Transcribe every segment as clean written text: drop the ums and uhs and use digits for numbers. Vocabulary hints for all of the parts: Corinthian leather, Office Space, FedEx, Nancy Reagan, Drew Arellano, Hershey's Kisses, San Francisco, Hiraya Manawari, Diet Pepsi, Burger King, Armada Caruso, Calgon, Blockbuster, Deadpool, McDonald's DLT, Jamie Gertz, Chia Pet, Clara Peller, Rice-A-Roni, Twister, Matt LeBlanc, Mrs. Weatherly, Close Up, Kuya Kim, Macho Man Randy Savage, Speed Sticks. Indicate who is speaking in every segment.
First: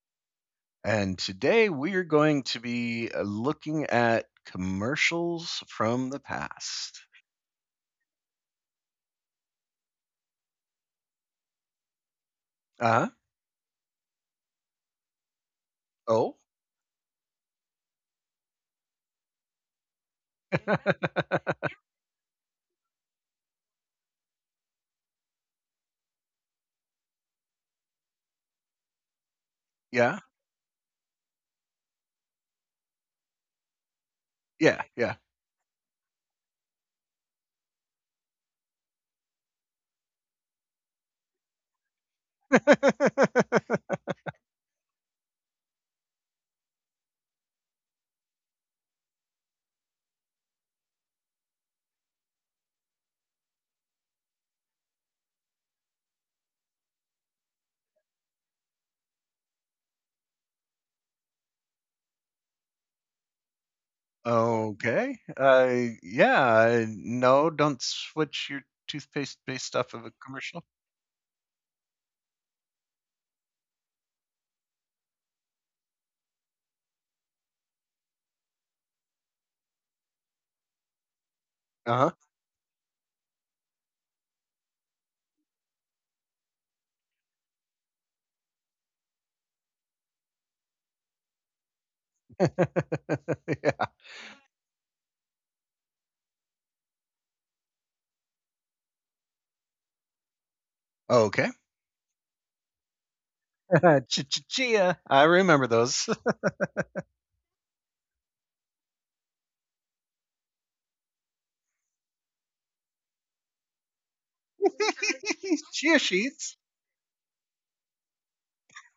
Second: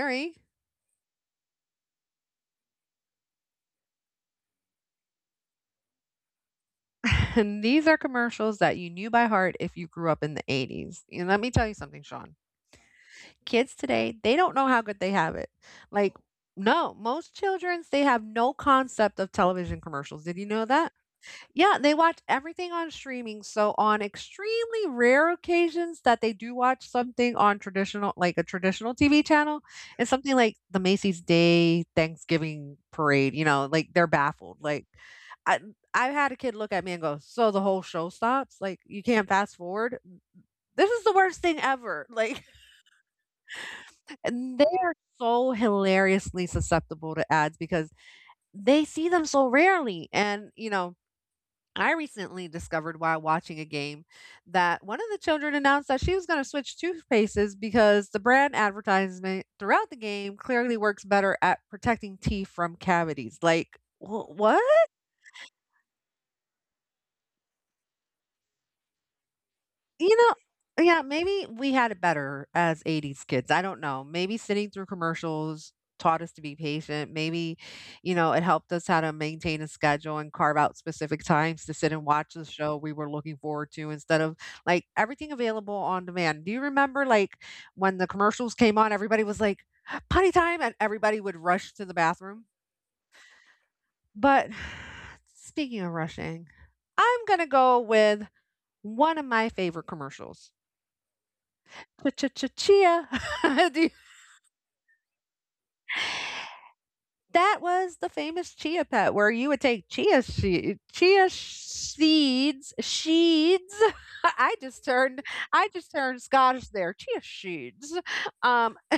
Speaker 1: Yuri.
Speaker 2: and today we are going to be looking at commercials from the past.
Speaker 1: And these are commercials that you knew by heart if you grew up in the 80s. And let me tell you something, Sean.
Speaker 2: Uh huh.
Speaker 1: Kids today, they don't know how good they have it. Like,
Speaker 2: Oh,
Speaker 1: no, most children's they have no concept of television commercials. Did you know that? Yeah, they watch everything on streaming, so on extremely rare occasions that they do watch something on traditional like a traditional TV channel, it's
Speaker 2: yeah.
Speaker 1: something like the Macy's Day Thanksgiving Parade, like, they're baffled,
Speaker 2: Yeah,
Speaker 1: like,
Speaker 2: yeah.
Speaker 1: I I've had a kid look at me and go, "So the whole show stops? Like, you can't fast forward? This is the worst thing ever," like, and they are so hilariously susceptible to ads because they see them so rarely, and, I recently discovered while watching a game that one of the children announced that she was going to switch toothpastes because the brand advertisement throughout the game clearly works better at protecting teeth from cavities. Like, what?
Speaker 2: okay. Yeah. No, don't switch your toothpaste based off of a
Speaker 1: You know,
Speaker 2: commercial.
Speaker 1: yeah, maybe we had it better as '80s kids, I don't know. Maybe sitting through commercials taught us to be patient, maybe, it helped us how to maintain a schedule and carve out specific times to
Speaker 2: Uh
Speaker 1: sit and
Speaker 2: huh.
Speaker 1: watch the show we were looking forward to instead of, like, everything available on demand. Do you remember, like, when the commercials came on, everybody was like, "Potty time," and everybody would rush to the bathroom?
Speaker 2: yeah.
Speaker 1: But speaking of rushing, I'm gonna go with one of my favorite commercials.
Speaker 2: Okay.
Speaker 1: Ch-ch-ch-chia. Do you
Speaker 2: Chia. I remember those.
Speaker 1: That was the famous chia pet where you would take chia seeds sheeds. I just turned I just
Speaker 2: Chia
Speaker 1: turned
Speaker 2: sheets.
Speaker 1: Scottish there. Chia sheeds. Um, I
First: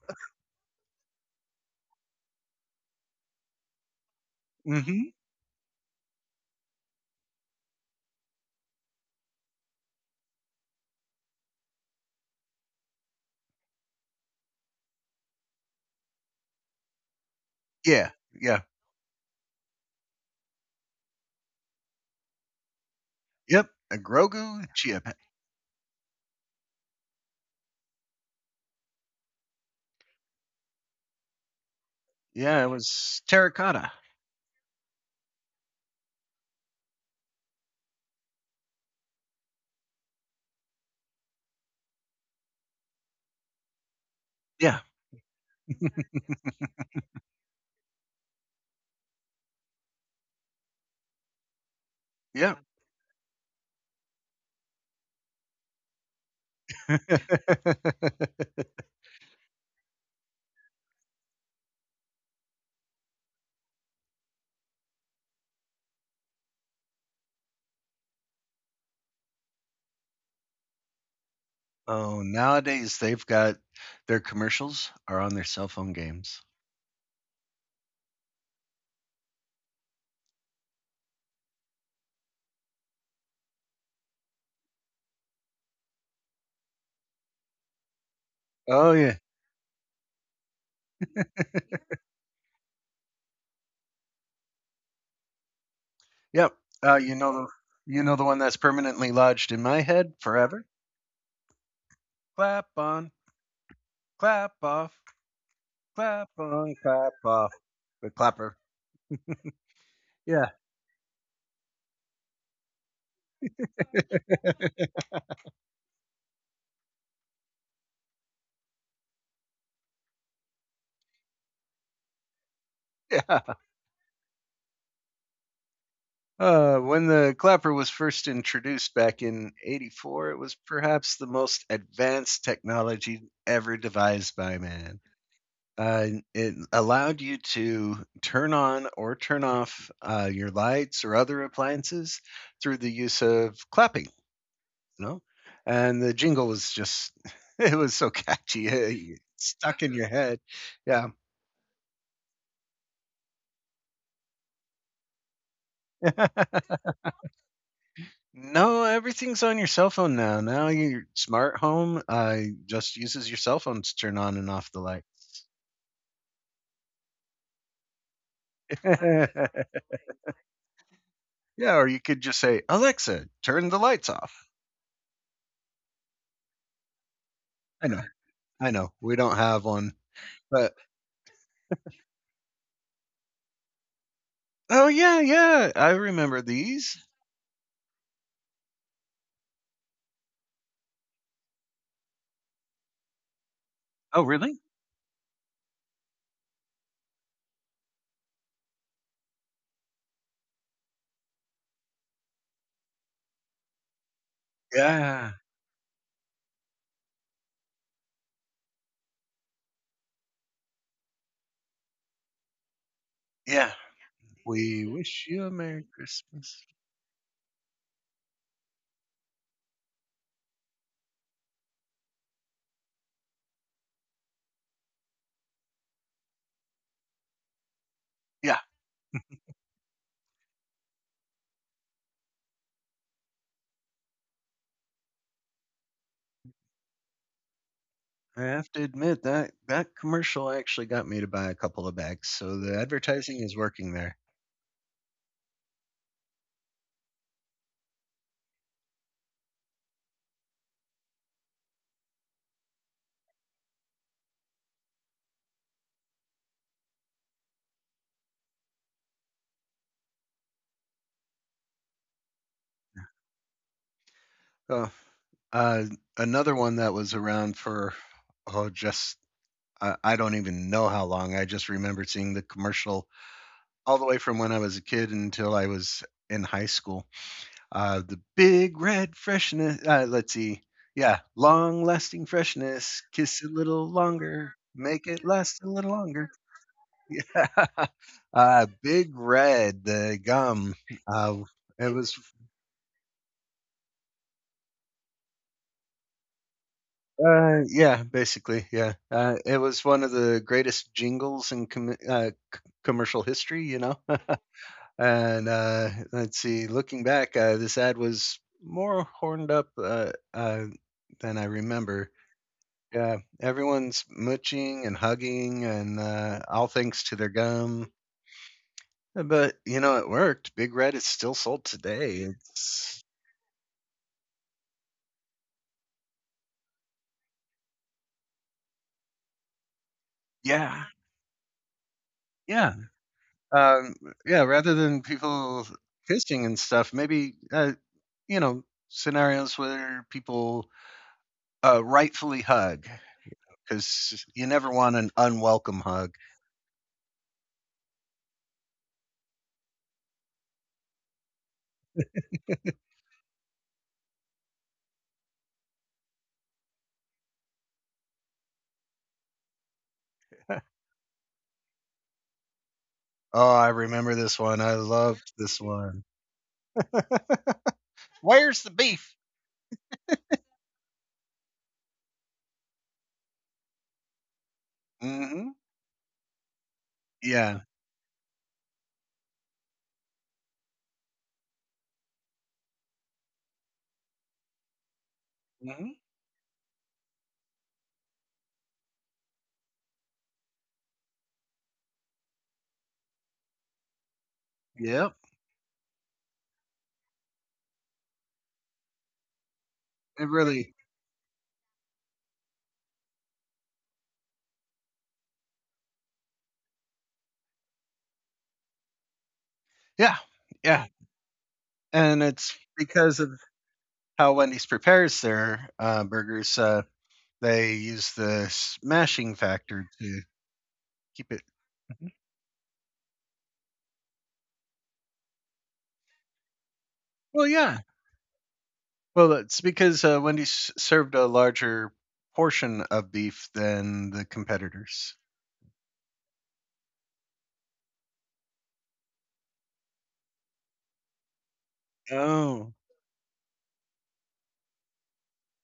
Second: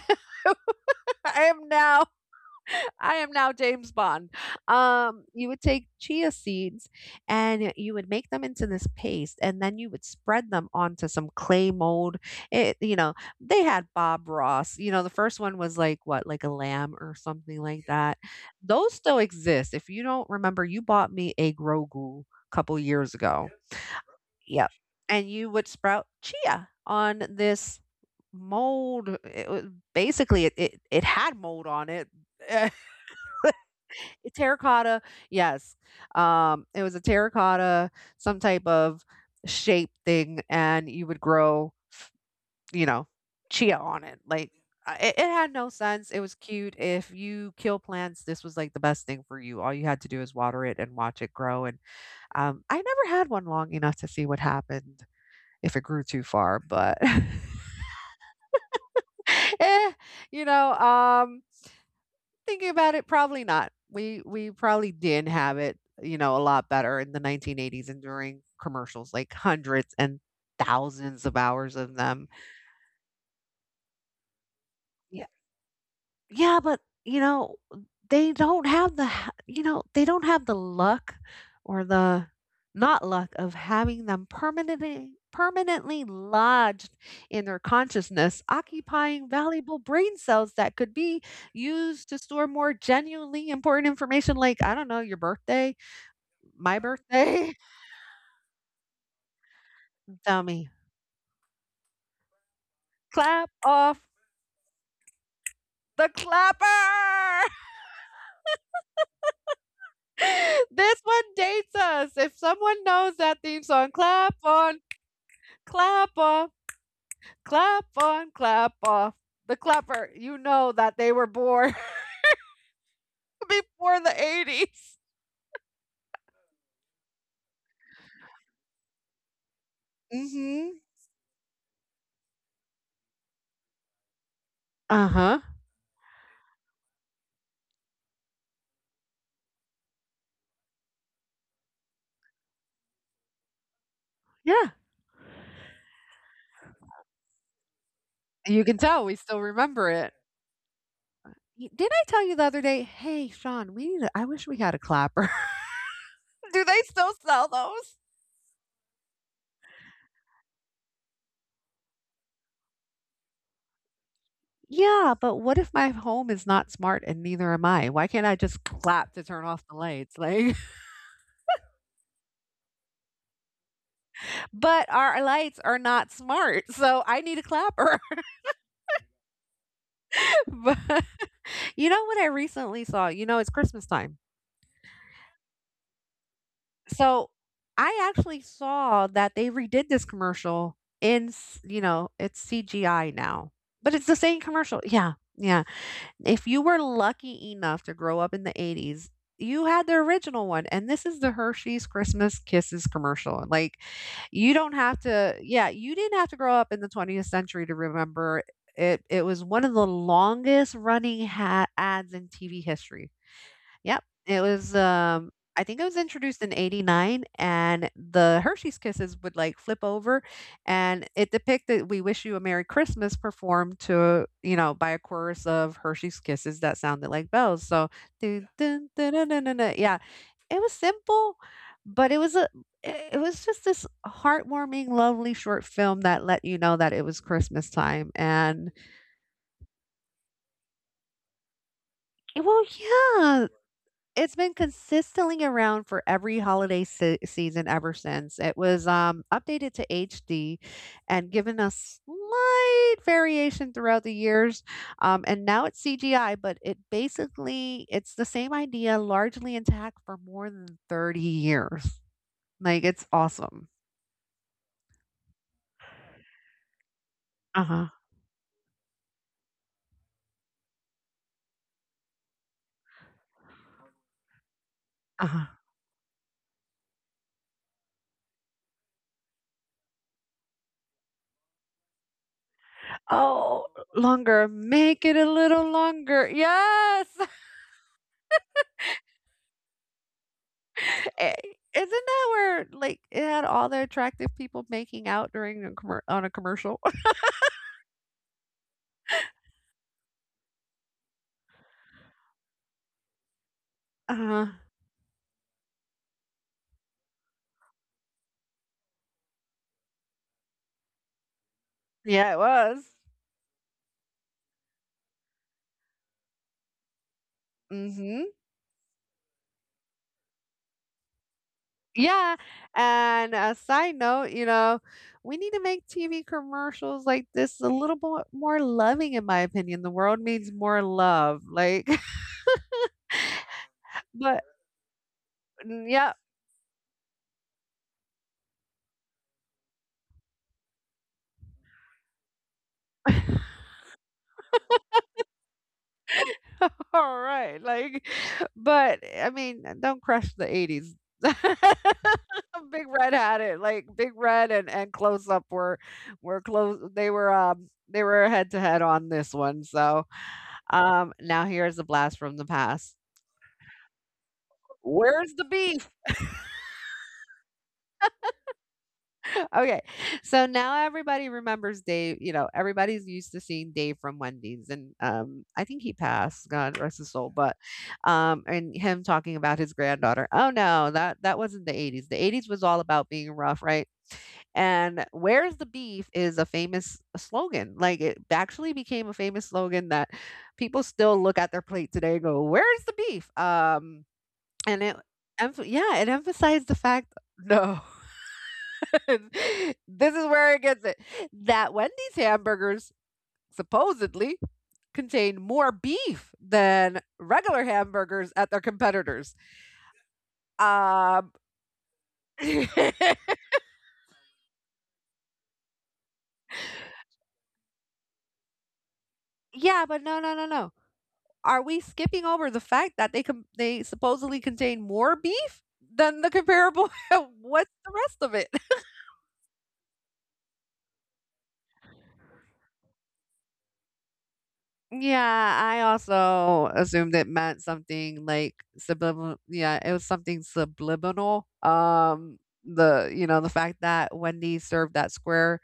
Speaker 1: am now I am now James Bond.
Speaker 2: Mm hmm.
Speaker 1: You would take chia seeds and you would make them into this paste, and then you would spread them onto some clay mold. It, you know, they had Bob Ross. You know, the first one was like what, like a lamb or something like
Speaker 2: Yeah.
Speaker 1: that.
Speaker 2: Yeah.
Speaker 1: Those still exist. If you don't remember, you bought me a Grogu a couple years ago.
Speaker 2: Yep,
Speaker 1: Yep.
Speaker 2: a Grogu
Speaker 1: Yep,
Speaker 2: chia pet.
Speaker 1: and you would sprout chia on this mold. It, was Basically, it had mold on it.
Speaker 2: Yeah, it was terracotta.
Speaker 1: Terracotta, yes. It was a terracotta, some type of shape thing, and you would grow, you know, chia on it. Like
Speaker 2: Yeah,
Speaker 1: it had no sense. It was cute. If you kill plants, this was like the best thing for you. All you had to do is water it and watch it grow. And
Speaker 2: yeah.
Speaker 1: I never had one long enough to see what happened if it grew too far, but eh, you know, thinking about it, probably not. We probably did have it, you know, a lot better in the 1980s and during commercials, like hundreds and thousands of hours of
Speaker 2: Oh,
Speaker 1: them.
Speaker 2: nowadays they've got their commercials are on their cell phone games.
Speaker 1: Yeah, but, you know, they don't have the ha you know, they don't have the luck or the not luck of having them permanently lodged in their consciousness,
Speaker 2: Oh yeah,
Speaker 1: occupying valuable brain cells that could be used to store more genuinely important information like, I don't know, your birthday,
Speaker 2: yep.
Speaker 1: my
Speaker 2: Uh, you know
Speaker 1: birthday.
Speaker 2: the you know the one that's permanently lodged in my head
Speaker 1: Tell
Speaker 2: forever.
Speaker 1: me.
Speaker 2: Clap on,
Speaker 1: Clap off
Speaker 2: clap off,
Speaker 1: the
Speaker 2: clap on, clap
Speaker 1: clapper.
Speaker 2: off. The clapper. Yeah,
Speaker 1: This one dates us. If someone knows that theme song, clap on clap off, clap on, clap off. The clapper, you know that they were born
Speaker 2: yeah.
Speaker 1: before the 80s.
Speaker 2: When the clapper was first introduced back in '84, it was
Speaker 1: Mm-hmm.
Speaker 2: perhaps the most advanced technology ever devised by man.
Speaker 1: Uh huh.
Speaker 2: Uh, it allowed you to turn on or turn off your lights or other appliances through the use of clapping,
Speaker 1: Yeah.
Speaker 2: you know? And the jingle was just, it was so
Speaker 1: You
Speaker 2: catchy.
Speaker 1: can tell we still
Speaker 2: It stuck
Speaker 1: remember
Speaker 2: in your
Speaker 1: it.
Speaker 2: head. Yeah.
Speaker 1: Did I tell you the other day? Hey, Sean, we need. A, I wish we had a clapper. Do they still sell those?
Speaker 2: No, everything's on your cell phone now. Now your smart home just uses your cell phone to turn on and off the light.
Speaker 1: Yeah, but what if my home is not smart and neither am I? Why can't I just clap to turn off the lights? Like,
Speaker 2: Yeah, or you could just say, Alexa, turn the lights off.
Speaker 1: but our lights are not smart, so I need a
Speaker 2: I
Speaker 1: clapper.
Speaker 2: know, I know, we don't have one, but
Speaker 1: but you know what I recently saw? You know, it's Christmas time.
Speaker 2: oh yeah, yeah, I remember these.
Speaker 1: So I actually saw that they redid this commercial in, you know, it's CGI now, but it's the
Speaker 2: Oh
Speaker 1: same
Speaker 2: really?
Speaker 1: commercial. Yeah. Yeah. If you were lucky enough to grow up in the 80s, you had the original one. And this is the Hershey's Christmas Kisses commercial. Like, you don't have
Speaker 2: Yeah,
Speaker 1: to, yeah, you didn't have to grow up in the 20th century to remember it. It was one of the longest running ads in TV history.
Speaker 2: yeah.
Speaker 1: Yep. It was
Speaker 2: We wish you a
Speaker 1: I think it
Speaker 2: Merry
Speaker 1: was introduced in
Speaker 2: Christmas.
Speaker 1: 89 and the Hershey's Kisses would like flip over and it depicted We Wish You a Merry Christmas performed to, you know, by a chorus of Hershey's Kisses that sounded like bells. So dun,
Speaker 2: Yeah,
Speaker 1: dun, dun, dun, dun, dun, dun. Yeah, it was simple, but it it was just this heartwarming, lovely short film that let you know that it was Christmas time.
Speaker 2: I
Speaker 1: And
Speaker 2: have to admit that that commercial actually got me to buy a couple of bags, so
Speaker 1: well,
Speaker 2: the advertising
Speaker 1: yeah.
Speaker 2: is working there.
Speaker 1: It's been consistently around for every holiday se season ever since. It was, updated to HD and given a slight variation throughout the years, and now it's CGI, but it basically it's the same idea largely intact for more than 30 years. Like, it's awesome.
Speaker 2: Oh, Uh, another one that was around
Speaker 1: Uh-huh,
Speaker 2: for, oh, just I don't even know how long. I just remember seeing the commercial all the way from when I was a kid
Speaker 1: uh-huh.
Speaker 2: until I was in high school. The Big Red freshness. Let's see. Yeah, long lasting freshness. Kiss a
Speaker 1: Oh,
Speaker 2: little
Speaker 1: longer.
Speaker 2: longer.
Speaker 1: Make
Speaker 2: Make
Speaker 1: it
Speaker 2: it
Speaker 1: a
Speaker 2: last a
Speaker 1: little
Speaker 2: little
Speaker 1: longer.
Speaker 2: longer.
Speaker 1: Yes!
Speaker 2: Yeah. Big Red, the gum.
Speaker 1: Eh,
Speaker 2: Uh,
Speaker 1: isn't
Speaker 2: it was
Speaker 1: that where like it had all the attractive people making out during a on a commercial?
Speaker 2: Yeah, basically, yeah. It was one of the greatest jingles in commercial history.
Speaker 1: Uh,
Speaker 2: And let's see, looking back, this ad was more horned up than I remember.
Speaker 1: yeah, it was.
Speaker 2: Yeah, everyone's mooching and hugging, and all thanks to their gum.
Speaker 1: Hmm.
Speaker 2: But you know, it worked. Big Red is still sold today.
Speaker 1: Yeah.
Speaker 2: It's
Speaker 1: And a side note, you know, we need to make TV commercials like this a little bit more loving, in my opinion. The world needs more
Speaker 2: Yeah,
Speaker 1: love. Like,
Speaker 2: yeah, um, yeah.
Speaker 1: but
Speaker 2: Rather than people
Speaker 1: mm, yeah,
Speaker 2: kissing and stuff, maybe you know scenarios where people rightfully hug because you never want an unwelcome hug.
Speaker 1: all right, like, but I mean, don't crush the '80s. Big Red had it, like Big Red and Close Up were close. They were head to head on this one. So
Speaker 2: Oh,
Speaker 1: now here's a blast from the past.
Speaker 2: I remember this one. I loved
Speaker 1: Where's the
Speaker 2: this
Speaker 1: beef?
Speaker 2: one. Where's the beef?
Speaker 1: Okay. So now everybody remembers Dave, you know, everybody's used to seeing Dave from Wendy's and
Speaker 2: Hmm.
Speaker 1: I think he passed, God rest his soul, but
Speaker 2: Yeah.
Speaker 1: and him talking about his granddaughter. Oh no, that wasn't the 80s. The 80s was all about being rough, right? And where's the
Speaker 2: Hmm.
Speaker 1: beef is a famous slogan. Like it actually became a famous slogan that people still look at their plate today and go, "Where's the beef?" And
Speaker 2: Yep.
Speaker 1: yeah, it emphasized the fact no this is
Speaker 2: It
Speaker 1: where it
Speaker 2: really.
Speaker 1: gets it. That Wendy's hamburgers supposedly contain more beef than regular hamburgers at their competitors.
Speaker 2: Yeah. Yeah.
Speaker 1: Um,
Speaker 2: And it's
Speaker 1: yeah,
Speaker 2: because of how Wendy's prepares their burgers. They use the smashing factor
Speaker 1: but no,
Speaker 2: to
Speaker 1: no, no, no.
Speaker 2: keep it.
Speaker 1: Are we skipping over the fact that they supposedly contain more beef than the comparable?
Speaker 2: Well,
Speaker 1: What's
Speaker 2: yeah.
Speaker 1: the rest of it?
Speaker 2: Well, that's because Wendy's served a larger portion of beef than the competitors.
Speaker 1: Yeah, I also assumed it meant something like subliminal. Yeah, it was something subliminal.
Speaker 2: Oh.
Speaker 1: The you know the fact that Wendy served that square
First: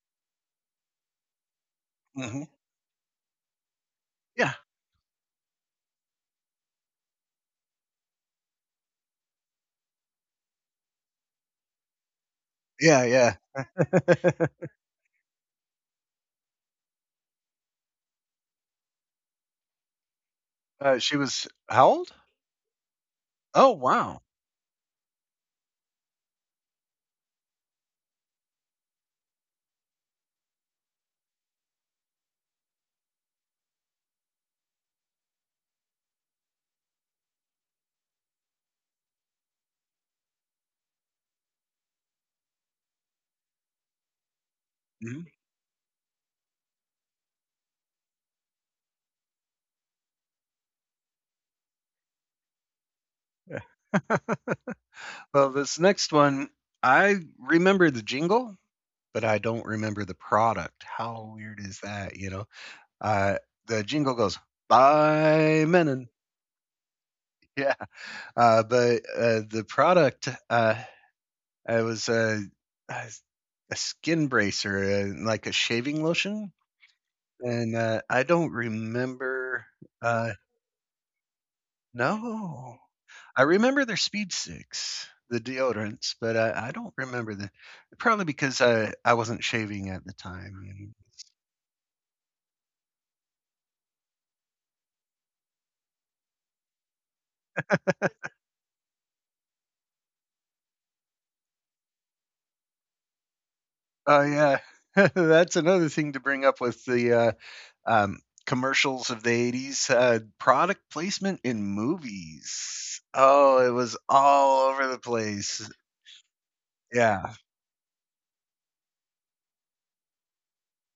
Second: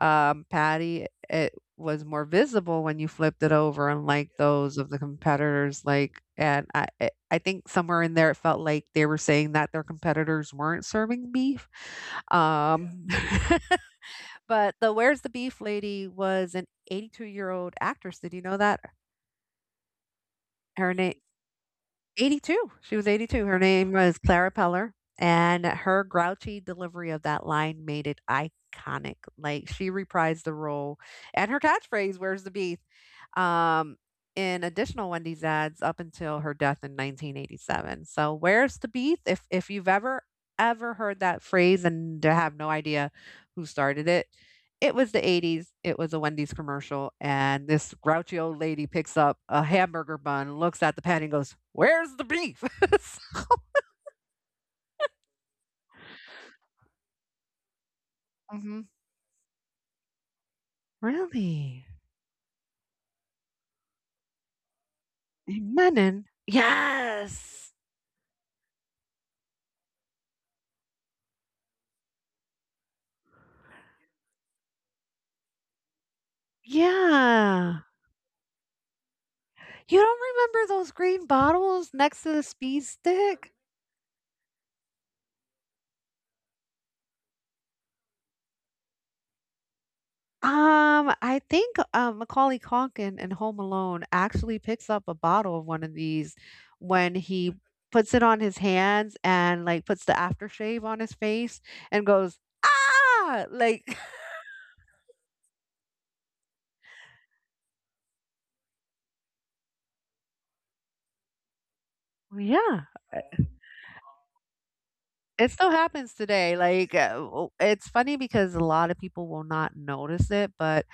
Speaker 1: patty, it was more
Speaker 2: Hmm.
Speaker 1: visible when you flipped it over, unlike
Speaker 2: Yeah.
Speaker 1: those of the competitors. Like, and I think somewhere in there it felt like they were saying that their competitors weren't serving beef.
Speaker 2: Yeah.
Speaker 1: Um,
Speaker 2: Yeah.
Speaker 1: but the Where's the Beef lady was an 82-year-old actress. Did you know that? Her name
Speaker 2: She was how old?
Speaker 1: 82. She was 82. Her
Speaker 2: Oh,
Speaker 1: name was
Speaker 2: wow.
Speaker 1: Clara Peller, and her grouchy delivery of that line made it iconic. Like she reprised the role, and her catchphrase "Where's the beef?" Um, in additional Wendy's ads up until her death in 1987. So, "Where's the beef?" If you've ever ever heard that phrase and have no idea who started it, it was the
Speaker 2: Mhm.
Speaker 1: '80s, it was a Wendy's commercial, and this grouchy old lady picks up a hamburger bun, looks at the patty and goes, "Where's the beef?" So
Speaker 2: Yeah. Well, this next one, I remember the jingle,
Speaker 1: mhm.
Speaker 2: but I don't remember the product. How weird is
Speaker 1: Really?
Speaker 2: that? Uh, the jingle goes by Menon.
Speaker 1: McMennan? Yes!
Speaker 2: Yeah, but the product it was a a skin bracer and, like, a shaving lotion, and,
Speaker 1: Yeah.
Speaker 2: I don't remember,
Speaker 1: You don't
Speaker 2: uh,
Speaker 1: remember those green bottles next to the
Speaker 2: no.
Speaker 1: speed
Speaker 2: I
Speaker 1: stick?
Speaker 2: remember their Speed Sticks, the deodorants, but I don't remember the probably because I wasn't shaving at the time.
Speaker 1: I think, Macaulay Culkin in Home Alone actually picks up a bottle of one of these when he puts it on his hands and, like, puts the aftershave on his face and goes, "Ah!" Like
Speaker 2: Oh, yeah. That's another thing to bring up with the, um, commercials of the '80s, product placement in
Speaker 1: Yeah.
Speaker 2: movies. Oh, it was all over the
Speaker 1: It
Speaker 2: place.
Speaker 1: still happens today, like,
Speaker 2: Yeah.
Speaker 1: w it's funny because a lot of people will not notice it, but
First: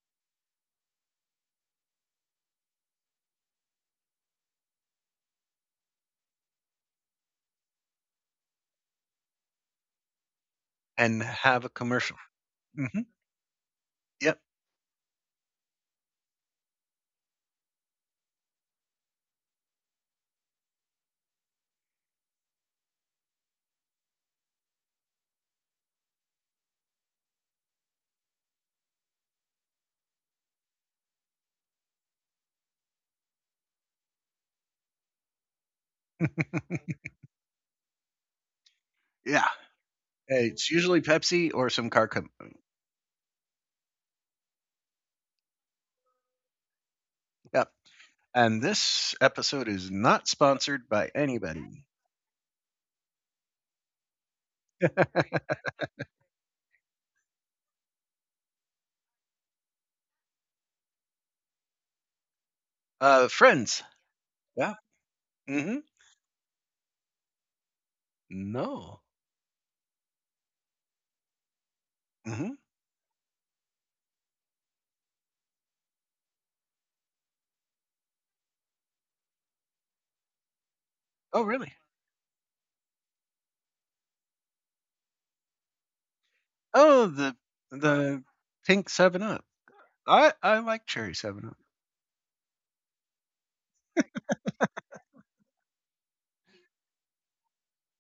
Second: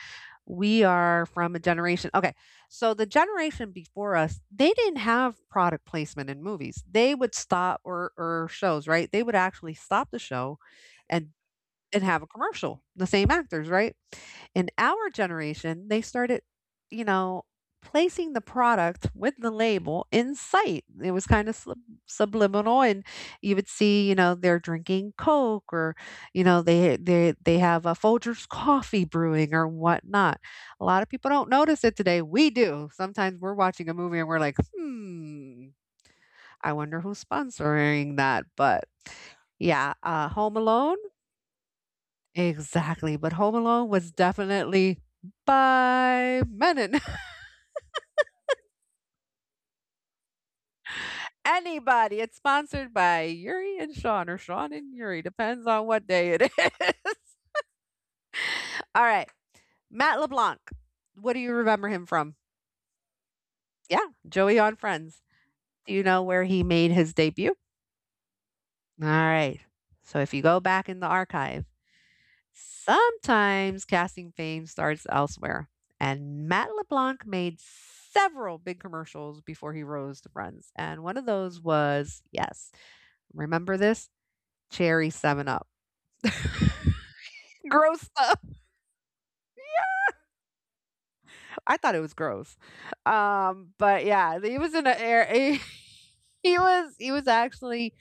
Speaker 1: we are from a generation. Okay. So the generation before us, they didn't have product placement in movies. They would stop or shows, right? They would actually stop the show
Speaker 2: And
Speaker 1: and
Speaker 2: have a
Speaker 1: and
Speaker 2: commercial.
Speaker 1: have a commercial,
Speaker 2: Hmm.
Speaker 1: the same actors, right?
Speaker 2: Yep.
Speaker 1: In our generation, they started, you know, placing the product with the label in sight. It was kind of subliminal, and you would see, you know, they're drinking Coke, or you know, they have a Folgers coffee brewing or whatnot. A lot of people don't notice it today. We do. Sometimes we're watching a movie and we're like, hmm, I wonder who's sponsoring that, but.
Speaker 2: Yeah.
Speaker 1: Yeah,
Speaker 2: Hey,
Speaker 1: Home
Speaker 2: it's
Speaker 1: Alone.
Speaker 2: usually Pepsi or some car company.
Speaker 1: Exactly, but Home Alone was definitely by Menon.
Speaker 2: Yep. And this episode is not sponsored by anybody.
Speaker 1: Anybody. It's sponsored by Yuri and Sean, or Sean and Yuri, depends on what day it is. All right, Matt LeBlanc. What do you remember him from?
Speaker 2: Friends.
Speaker 1: Yeah, Joey
Speaker 2: Yeah.
Speaker 1: on Friends.
Speaker 2: Hmm.
Speaker 1: Do you know where he made his debut?
Speaker 2: No.
Speaker 1: All right. So if you go back in the archive.
Speaker 2: Hmm.
Speaker 1: Sometimes casting fame starts elsewhere, and Matt LeBlanc made several big commercials before he rose to friends. And one of
Speaker 2: Oh,
Speaker 1: those
Speaker 2: really?
Speaker 1: was, yes, remember this? Cherry 7 Up.
Speaker 2: Oh, the
Speaker 1: Gross
Speaker 2: the
Speaker 1: stuff.
Speaker 2: pink Seven Up. I like cherry Seven Up.
Speaker 1: I thought it was gross. But yeah, he was in an air. He was actually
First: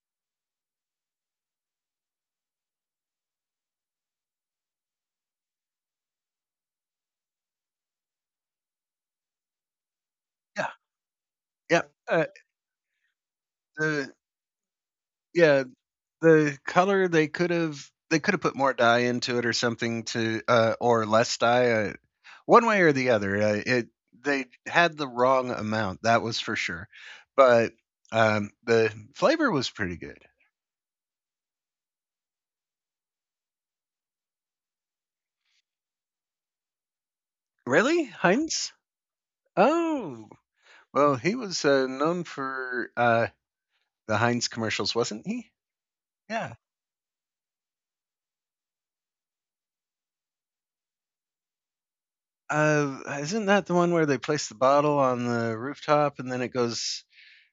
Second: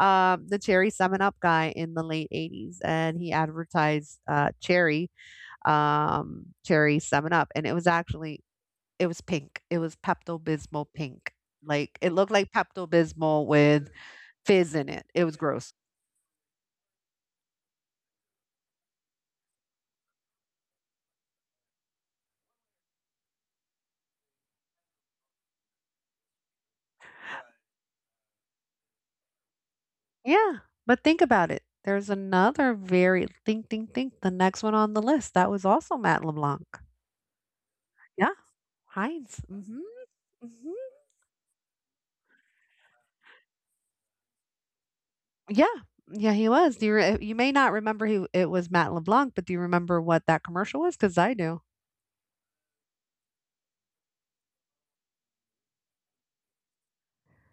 Speaker 1: the cherry seven up guy in the late '80s, and he advertised cherry cherry seven up, and it was actually, it was pink. It was Pepto
Speaker 2: Yeah.
Speaker 1: Bismol pink.
Speaker 2: Yep.
Speaker 1: Like, it looked like Pepto Bismol with
Speaker 2: The
Speaker 1: fizz in it. It was
Speaker 2: yeah
Speaker 1: gross.
Speaker 2: the color, they could have, put more dye into it or something to, or less dye, one way or the other. It They had the wrong amount, that was for sure. But the flavor was pretty good.
Speaker 1: Yeah, but think about it. There's another very think. The next one on the list that was also Matt LeBlanc.
Speaker 2: Really,
Speaker 1: Yeah,
Speaker 2: Heinz?
Speaker 1: Heinz. Mhm.
Speaker 2: Oh,
Speaker 1: Mhm.
Speaker 2: well, he was known for the Heinz commercials, wasn't he?
Speaker 1: Yeah, yeah, he
Speaker 2: Yeah.
Speaker 1: was. Do you you may not remember He. It was Matt LeBlanc, but do you remember what that commercial was? Because I do.
Speaker 2: Isn't that the one where they place the bottle on the rooftop, and then it goes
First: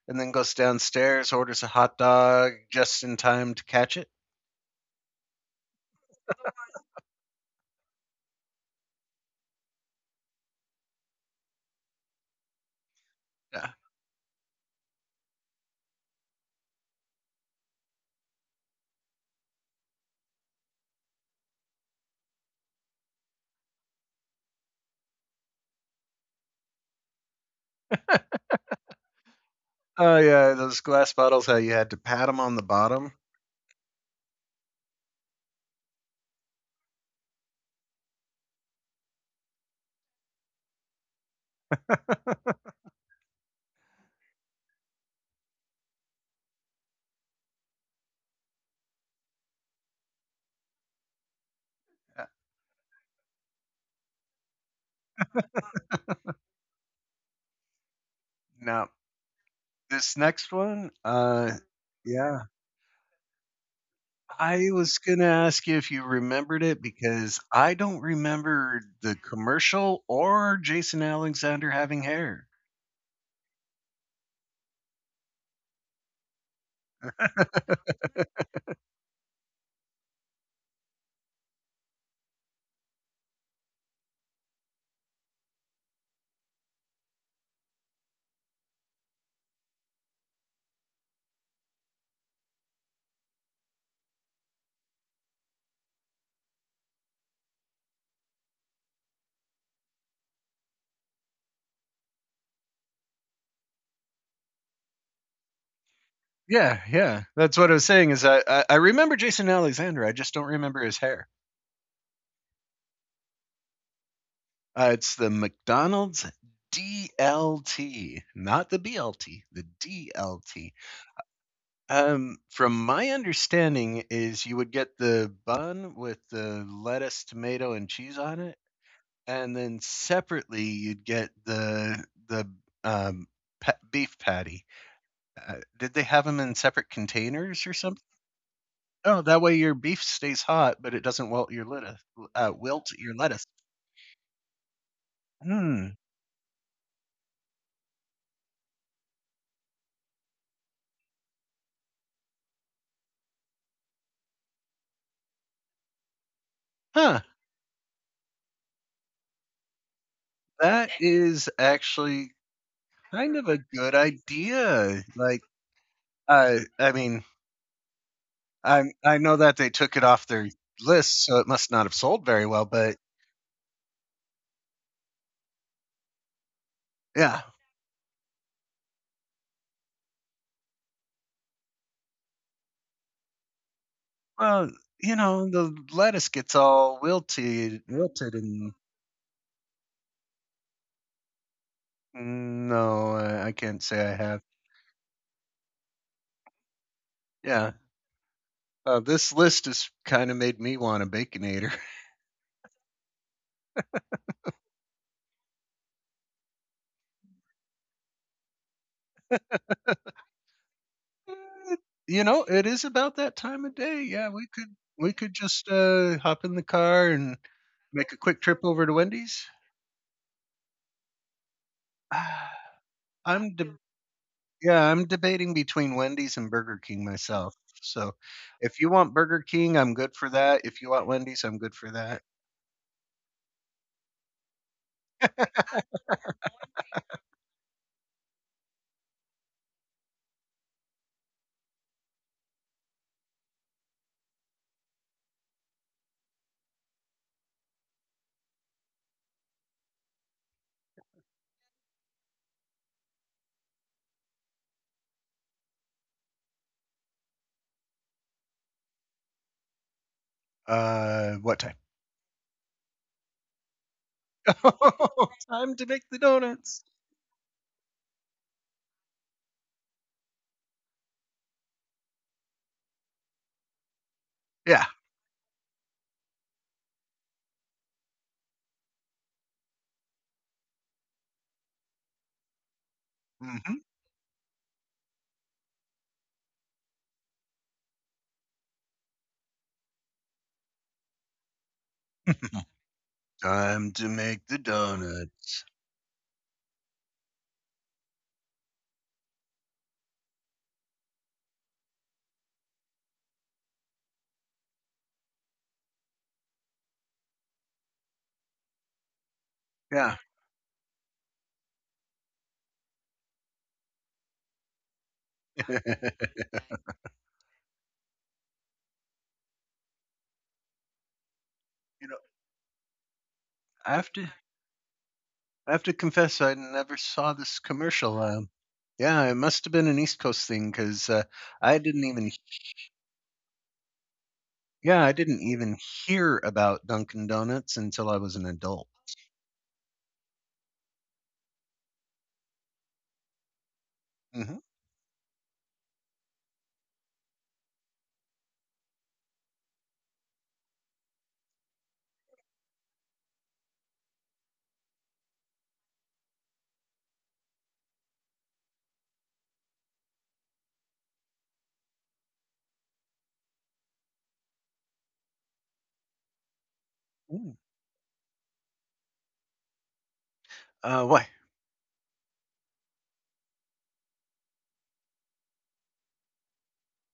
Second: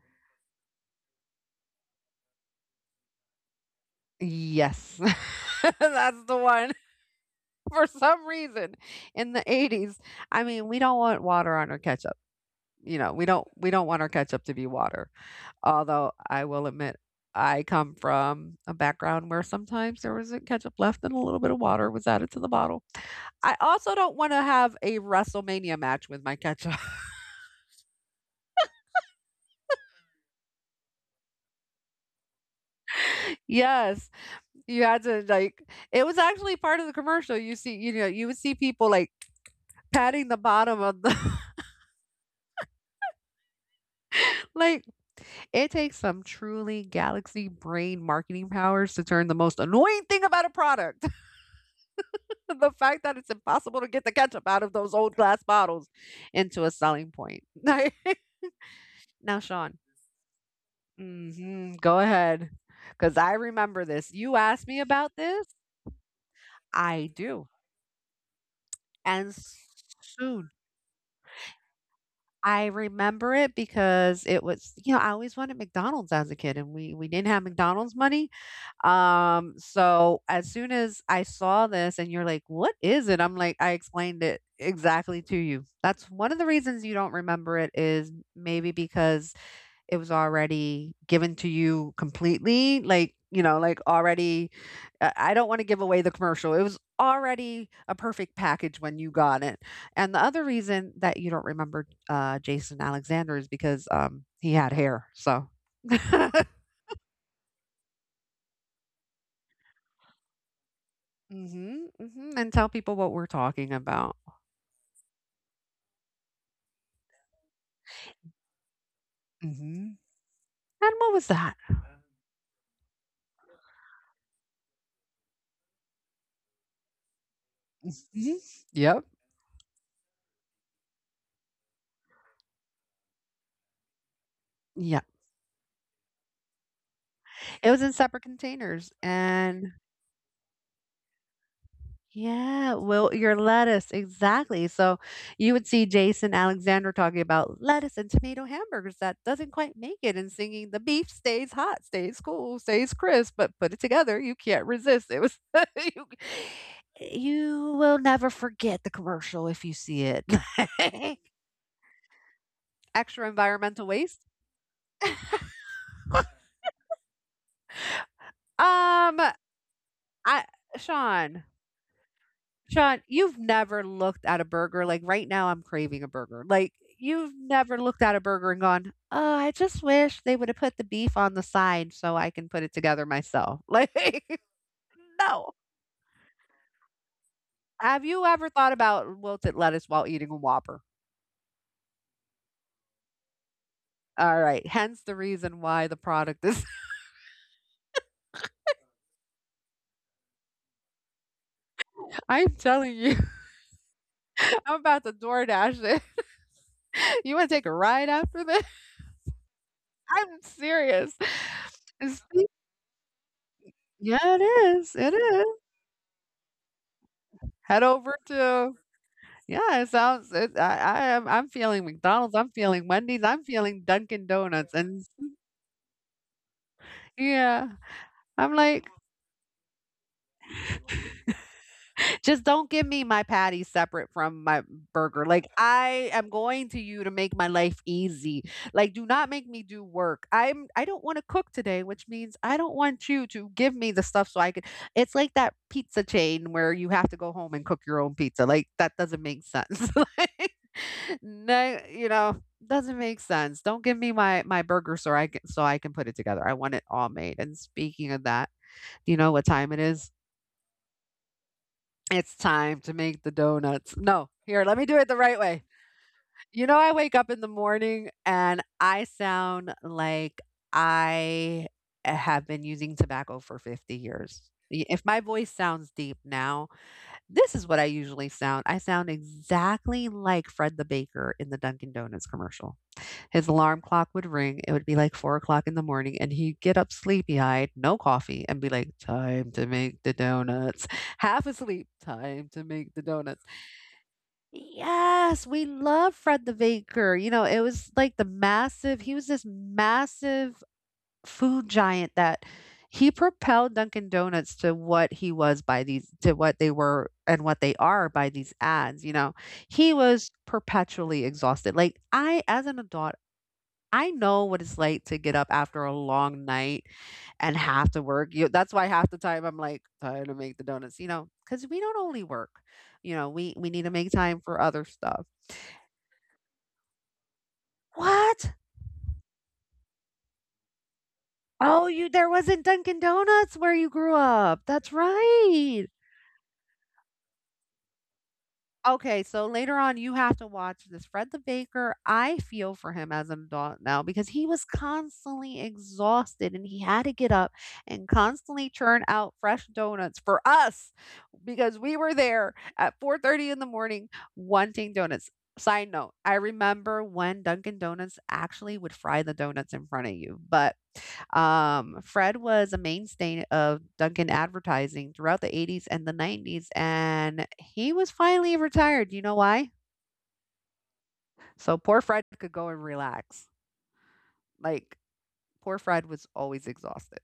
Speaker 2: and then goes downstairs, orders a hot dog just in time to catch it.
Speaker 1: Yes, that's the one. For some reason, in the 80s, I mean, we don't want water on our ketchup. You know, we don't
Speaker 2: Yeah.
Speaker 1: we don't want our ketchup to be water. Although I will admit, I come from a background where sometimes there was a ketchup left and a little bit of water was added to the bottle. I also don't want to have a WrestleMania match with my ketchup.
Speaker 2: Oh yeah, those glass bottles. How you had to pat them on the bottom.
Speaker 1: Yes, you had to like, it was actually part of the commercial. You see, you know, you would see people like patting the bottom of the like, it takes some truly galaxy brain marketing powers to turn the most annoying thing about a product
Speaker 2: Yeah.
Speaker 1: the fact that it's impossible to get the ketchup out of those old glass bottles into a selling point.
Speaker 2: Now
Speaker 1: Now, Sean,
Speaker 2: this next one,
Speaker 1: mhm, go
Speaker 2: yeah,
Speaker 1: ahead. Because I remember this. You asked
Speaker 2: I
Speaker 1: me
Speaker 2: was
Speaker 1: about
Speaker 2: gonna
Speaker 1: this.
Speaker 2: ask you if you remembered it
Speaker 1: I
Speaker 2: because
Speaker 1: do.
Speaker 2: I don't remember the
Speaker 1: And
Speaker 2: commercial
Speaker 1: soon.
Speaker 2: or Jason Alexander having hair.
Speaker 1: I remember it because it was, you know, I always wanted McDonald's as a kid and we didn't have McDonald's money. So as soon as I saw this and you're like, "What is it?" I'm like, "I explained it exactly to you." That's one of the reasons you don't remember it is maybe because it was already given to you completely, like, you know, like already I don't want to give away the commercial. It was already a perfect package when you got it. And the other reason that you don't remember Jason Alexander is because he had hair. So
Speaker 2: Yeah, yeah, that's what I was saying is, I remember Jason Alexander. I just don't remember his hair.
Speaker 1: Mhm, mhm, and tell people what we're talking about.
Speaker 2: It's the McDonald's DLT, not the BLT, the
Speaker 1: Mhm.
Speaker 2: DLT.
Speaker 1: And what was that?
Speaker 2: From my understanding, is you would get the bun with the lettuce, tomato, and cheese
Speaker 1: Mhm.
Speaker 2: on it,
Speaker 1: Yep,
Speaker 2: and then separately you'd get the um, beef patty.
Speaker 1: yep.
Speaker 2: Did they have them in separate containers
Speaker 1: It
Speaker 2: or
Speaker 1: was in
Speaker 2: something?
Speaker 1: separate containers,
Speaker 2: Oh, that way your
Speaker 1: and
Speaker 2: beef stays hot, but it doesn't wilt your lettuce.
Speaker 1: yeah,
Speaker 2: Wilt
Speaker 1: well,
Speaker 2: your
Speaker 1: your
Speaker 2: lettuce.
Speaker 1: lettuce, exactly, so you would see
Speaker 2: Hmm.
Speaker 1: Jason Alexander talking about lettuce and tomato hamburgers that doesn't quite make it and singing, "The beef stays hot, stays cool, stays crisp, but put it together, you can't resist." It was you
Speaker 2: Huh.
Speaker 1: you will never forget the commercial if you see it.
Speaker 2: That is actually
Speaker 1: Extra
Speaker 2: kind of a
Speaker 1: environmental
Speaker 2: good
Speaker 1: waste.
Speaker 2: idea. Like,
Speaker 1: Um,
Speaker 2: I mean, I
Speaker 1: I
Speaker 2: know that they took it off their list, so
Speaker 1: Sean,
Speaker 2: it must not have sold very well. But
Speaker 1: Sean, you've never looked at a burger like right now I'm craving a burger. Like, you've
Speaker 2: yeah,
Speaker 1: never looked at a burger and gone, "Oh, I just wish they would have put the beef on the side so I can put it together myself." Like,
Speaker 2: well,
Speaker 1: no.
Speaker 2: the lettuce gets all wilted,
Speaker 1: Have you
Speaker 2: wilted,
Speaker 1: ever thought
Speaker 2: and
Speaker 1: about wilted lettuce while eating a Whopper?
Speaker 2: mm, no, I can't say I
Speaker 1: All
Speaker 2: have.
Speaker 1: right, hence the reason why the product is
Speaker 2: Yeah, this list has kind of made me want a baconator.
Speaker 1: I'm telling you, I'm about to DoorDash it. You want to take a ride after this? I'm serious.
Speaker 2: You know, it is about that time of day.
Speaker 1: Yeah,
Speaker 2: Yeah,
Speaker 1: it
Speaker 2: we could
Speaker 1: is,
Speaker 2: we
Speaker 1: it
Speaker 2: could
Speaker 1: is.
Speaker 2: just hop in the car and
Speaker 1: Head
Speaker 2: make a
Speaker 1: over
Speaker 2: quick trip
Speaker 1: to,
Speaker 2: over to Wendy's.
Speaker 1: yeah, it sounds it I am, I'm feeling McDonald's, I'm feeling Wendy's, I'm
Speaker 2: I'm de-
Speaker 1: feeling Dunkin' Donuts,
Speaker 2: Yeah,
Speaker 1: and
Speaker 2: I'm debating between Wendy's and Burger King myself.
Speaker 1: yeah,
Speaker 2: So,
Speaker 1: I'm
Speaker 2: if
Speaker 1: like,
Speaker 2: you want Burger King, I'm good for that. If you want Wendy's, I'm good for that.
Speaker 1: just don't give me my patty separate from my burger. Like, I am going to you to make my life easy. Like, do not make me do work. I don't want to cook today, which means I don't want you to give me the stuff so I could, it's like that pizza chain where you have to go home and cook your own pizza. Like, that doesn't make sense. Like, no, you know, doesn't make sense. Don't give me my burger so I can put it together. I want it all made. And speaking of that, do you know what time it is?
Speaker 2: What time?
Speaker 1: It's time to make the donuts. No, here, let me do it the right way.
Speaker 2: Time to make the
Speaker 1: You know,
Speaker 2: donuts.
Speaker 1: I wake up in the morning and I sound like I have been using tobacco for 50 years.
Speaker 2: Yeah.
Speaker 1: If my voice sounds deep now, this is what I usually sound. I sound exactly like Fred the Baker in the Dunkin' Donuts commercial. His
Speaker 2: Mhm.
Speaker 1: alarm clock would ring, it would be like 4 o'clock in the morning, and he'd get up sleepy-eyed, no coffee, and be like, "Time to make the donuts." Half asleep, "Time to make the donuts."
Speaker 2: Time to make the donut.
Speaker 1: Yes, we love Fred the Baker. You know, it was like the massive he was this massive food giant that he propelled Dunkin' Donuts to what he was by these to what they were and what they are by these ads, you know? He
Speaker 2: Yeah.
Speaker 1: was perpetually exhausted. Like, I as an adult, I know what it's like to get up after a long night and have to work. That's why half the time I'm like tired to make the donuts, you know, because we don't
Speaker 2: You know,
Speaker 1: only work. You know, we need to
Speaker 2: I
Speaker 1: make
Speaker 2: have to
Speaker 1: time for other stuff.
Speaker 2: I have to confess I never saw this commercial.
Speaker 1: What?
Speaker 2: Yeah, it must have been an East Coast thing 'cause I
Speaker 1: Oh,
Speaker 2: didn't
Speaker 1: you there
Speaker 2: even
Speaker 1: wasn't Dunkin' Donuts where you grew up. That's
Speaker 2: yeah, I didn't even
Speaker 1: right.
Speaker 2: hear about Dunkin' Donuts until I was an adult.
Speaker 1: Okay, so later on, you have to watch this. Fred the Baker, I feel for him as an adult now because he
Speaker 2: Mhm.
Speaker 1: was constantly exhausted and he had to get up and constantly churn out fresh donuts for us because we were there at 4:30 in the morning wanting donuts. Side note, I remember when Dunkin' Donuts actually would fry the donuts in front of you, but, Fred was a mainstay of Dunkin' advertising throughout the '80s and the '90s, and
Speaker 2: Mm.
Speaker 1: he was finally retired, you know why?
Speaker 2: Why?
Speaker 1: So poor Fred could go and relax. Like, poor Fred was always exhausted.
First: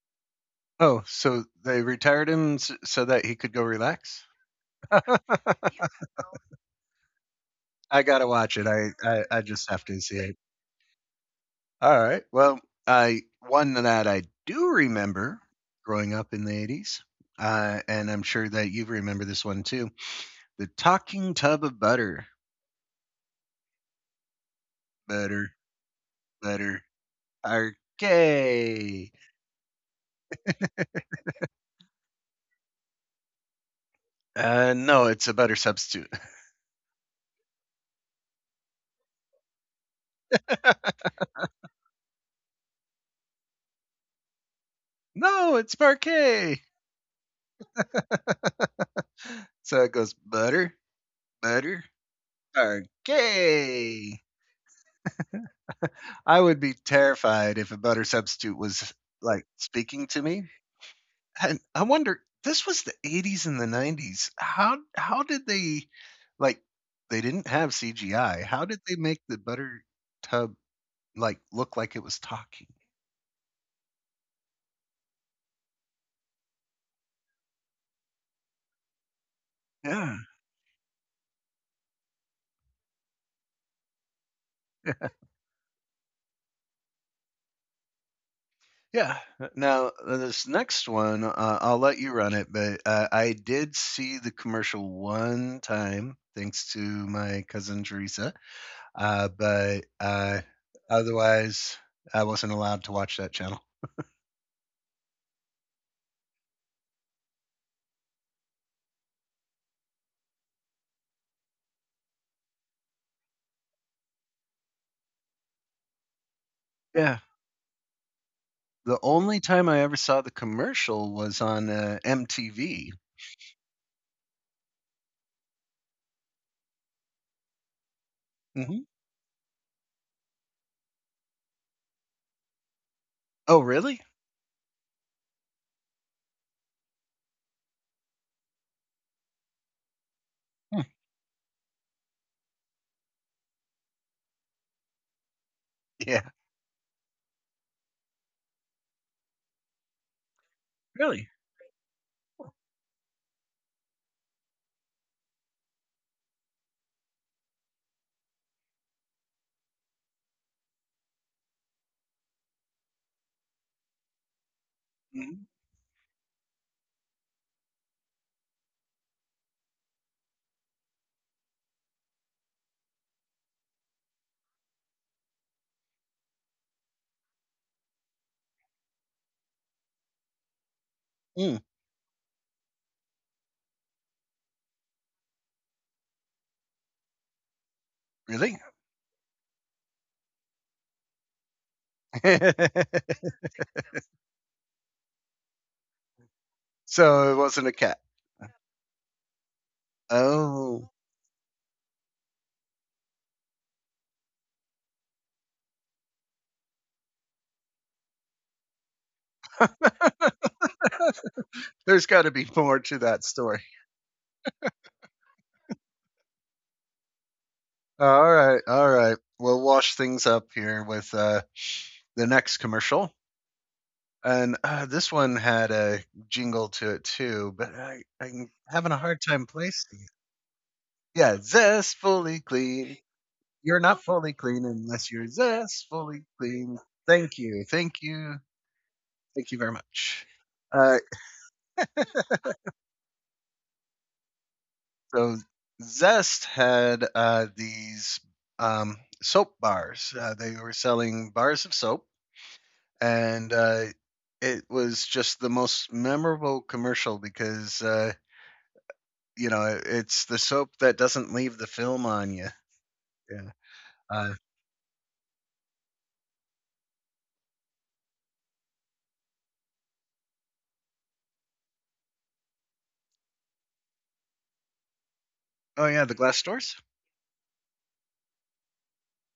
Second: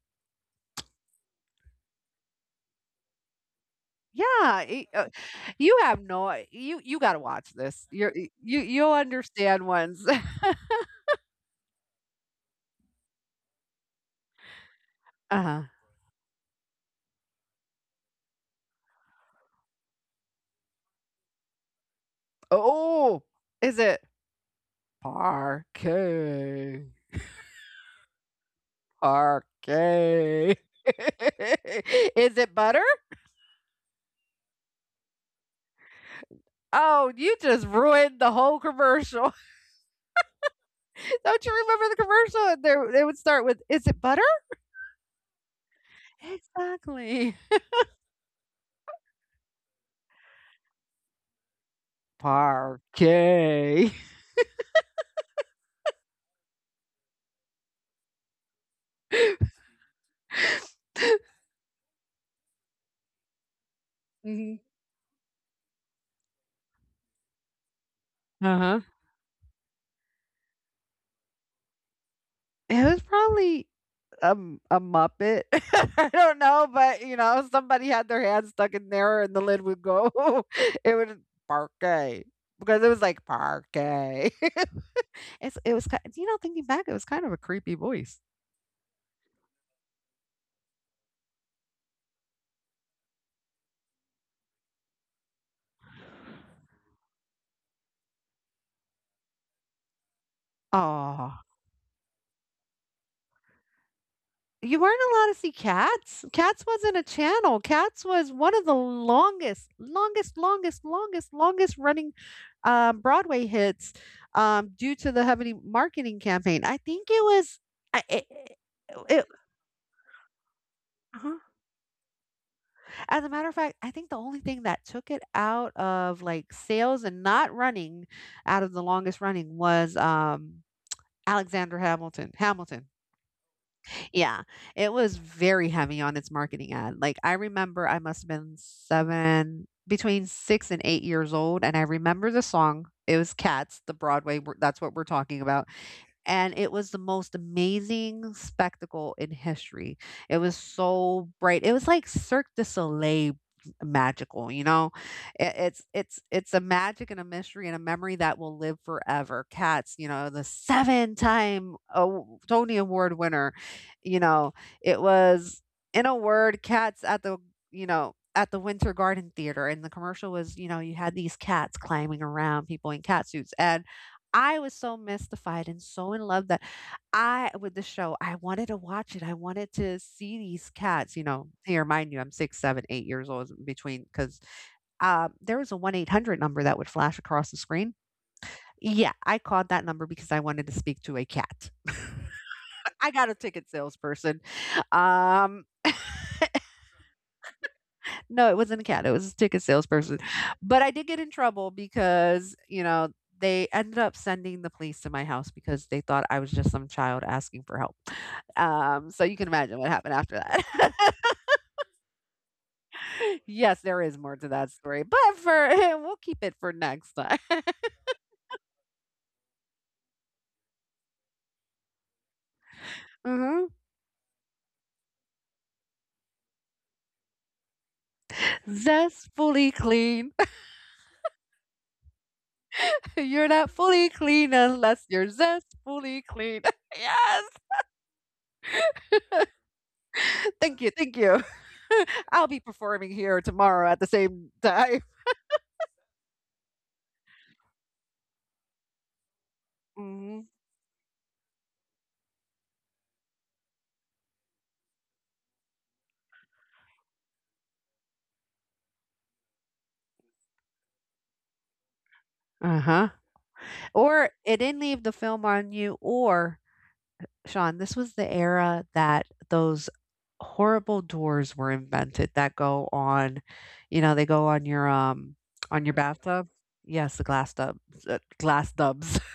Speaker 2: Oh, so they retired him so that he could go relax?
Speaker 1: Yeah, you have no you gotta watch this.
Speaker 2: I gotta watch it. I,
Speaker 1: You'll
Speaker 2: I I
Speaker 1: understand
Speaker 2: just have to
Speaker 1: once.
Speaker 2: see it. All right. Well, I one that I do remember
Speaker 1: Uh-huh.
Speaker 2: growing up in the '80s, and I'm sure that you remember this one too. The Talking Tub of Butter,
Speaker 1: Oh, is it
Speaker 2: butter, butter,
Speaker 1: parquet?
Speaker 2: parquet.
Speaker 1: Okay. Is it butter?
Speaker 2: No, it's a butter substitute.
Speaker 1: Oh, you just ruined the whole commercial. Don't you remember the commercial? There, they would start with, "Is it butter?"
Speaker 2: No, it's parquet.
Speaker 1: Exactly.
Speaker 2: So it goes butter, butter,
Speaker 1: Parquet.
Speaker 2: okay. I would be terrified if a butter substitute was like speaking to me. And I wonder, this was the '80s and the '90s.
Speaker 1: Mhm.
Speaker 2: How did they, like, they didn't have CGI.
Speaker 1: Uh
Speaker 2: How
Speaker 1: huh.
Speaker 2: did they make the butter tub like look like it was talking?
Speaker 1: It was probably a Muppet. I don't know, but you know, somebody had their hand stuck in there, and the lid would go.
Speaker 2: Yeah.
Speaker 1: It would parquet because it was like parquet.
Speaker 2: Yeah.
Speaker 1: It's it was ki you know, thinking back, it was kind of a creepy voice.
Speaker 2: Yeah. Now, this next one, I'll let you run it, but I did see the commercial one time, thanks to my cousin Teresa. But
Speaker 1: Oh,
Speaker 2: otherwise, I wasn't allowed to watch that channel.
Speaker 1: you weren't allowed to see Cats? Cats wasn't a channel. Cats was one of the longest running, Broadway hits, due to the heavy marketing campaign. I think
Speaker 2: Yeah.
Speaker 1: it was I it
Speaker 2: The
Speaker 1: it
Speaker 2: only time I ever saw the commercial
Speaker 1: uh-huh.
Speaker 2: was on MTV.
Speaker 1: As a matter of fact, I think the only thing that took it out of, like, sales and not running out of the
Speaker 2: Hmm.
Speaker 1: longest running was, Alexander Hamilton.
Speaker 2: Oh, really?
Speaker 1: Yeah, it was very heavy on its marketing ad. Like, I remember I must have been 7, between 6
Speaker 2: Hmm.
Speaker 1: and 8 years old, and I remember the song. It was Cats, the Broadway, we that's what we're talking about,
Speaker 2: Yeah.
Speaker 1: and it was the most amazing spectacle in history. It was
Speaker 2: Really?
Speaker 1: so bright. It was like Cirque du Soleil magical, you know? It, it's a magic and a mystery and a memory that will live forever. Cats, you know, the seven-time Tony Award winner, you know, it
Speaker 2: Mhm.
Speaker 1: was, in a word, cats at the, you know, at the Winter Garden Theater, and the commercial was, you know, you had these cats climbing around people in cat suits, and I was so mystified and so in love that I with the show, I wanted to watch it. I wanted to see these cats, you know.
Speaker 2: Mm,
Speaker 1: Here, mind you, I'm six, seven, 8 years old in between, because there was a 1-800 number that would flash across the screen.
Speaker 2: really?
Speaker 1: Yeah, I called that number because I wanted to speak to a cat. I got a ticket salesperson. Um
Speaker 2: So it wasn't a cat.
Speaker 1: No, it wasn't a cat. It was a ticket salesperson. But
Speaker 2: Oh.
Speaker 1: I did get in trouble because, you know, they ended up sending the police to my house because they thought I was just some child asking for help. So you can imagine what happened after that.
Speaker 2: There's got to be more to that story.
Speaker 1: Yes, there is more to that story, but for we'll keep it for next time.
Speaker 2: All right. All right. We'll wash things up here with the next commercial.
Speaker 1: hmm
Speaker 2: And, this one had a jingle to it too, but I'm having a hard time
Speaker 1: Zestfully
Speaker 2: placing it.
Speaker 1: clean.
Speaker 2: Yeah, zestfully clean.
Speaker 1: You're not
Speaker 2: You're not
Speaker 1: fully
Speaker 2: fully
Speaker 1: clean
Speaker 2: clean
Speaker 1: unless
Speaker 2: unless you're
Speaker 1: you're zestfully
Speaker 2: zestfully
Speaker 1: clean.
Speaker 2: clean. Thank
Speaker 1: Yes.
Speaker 2: you, thank you, thank you very much.
Speaker 1: Thank you.
Speaker 2: Uh,
Speaker 1: Thank you. I'll be performing here tomorrow at the same time.
Speaker 2: so Zest had, these, soap bars.
Speaker 1: Mhm.
Speaker 2: They were selling bars of soap, and, it was just the most memorable commercial because, you know, it's the soap that doesn't leave the film on you.
Speaker 1: Uh-huh.
Speaker 2: Yeah.
Speaker 1: Or
Speaker 2: Uh,
Speaker 1: it didn't leave the film on you or Sean, this was the era that those horrible doors were invented that go on, you know, they go on
Speaker 2: oh,
Speaker 1: your
Speaker 2: yeah, the
Speaker 1: Glass tub.
Speaker 2: glass
Speaker 1: Bathtub.
Speaker 2: doors?
Speaker 1: Yes, the glass tub, glass tubs.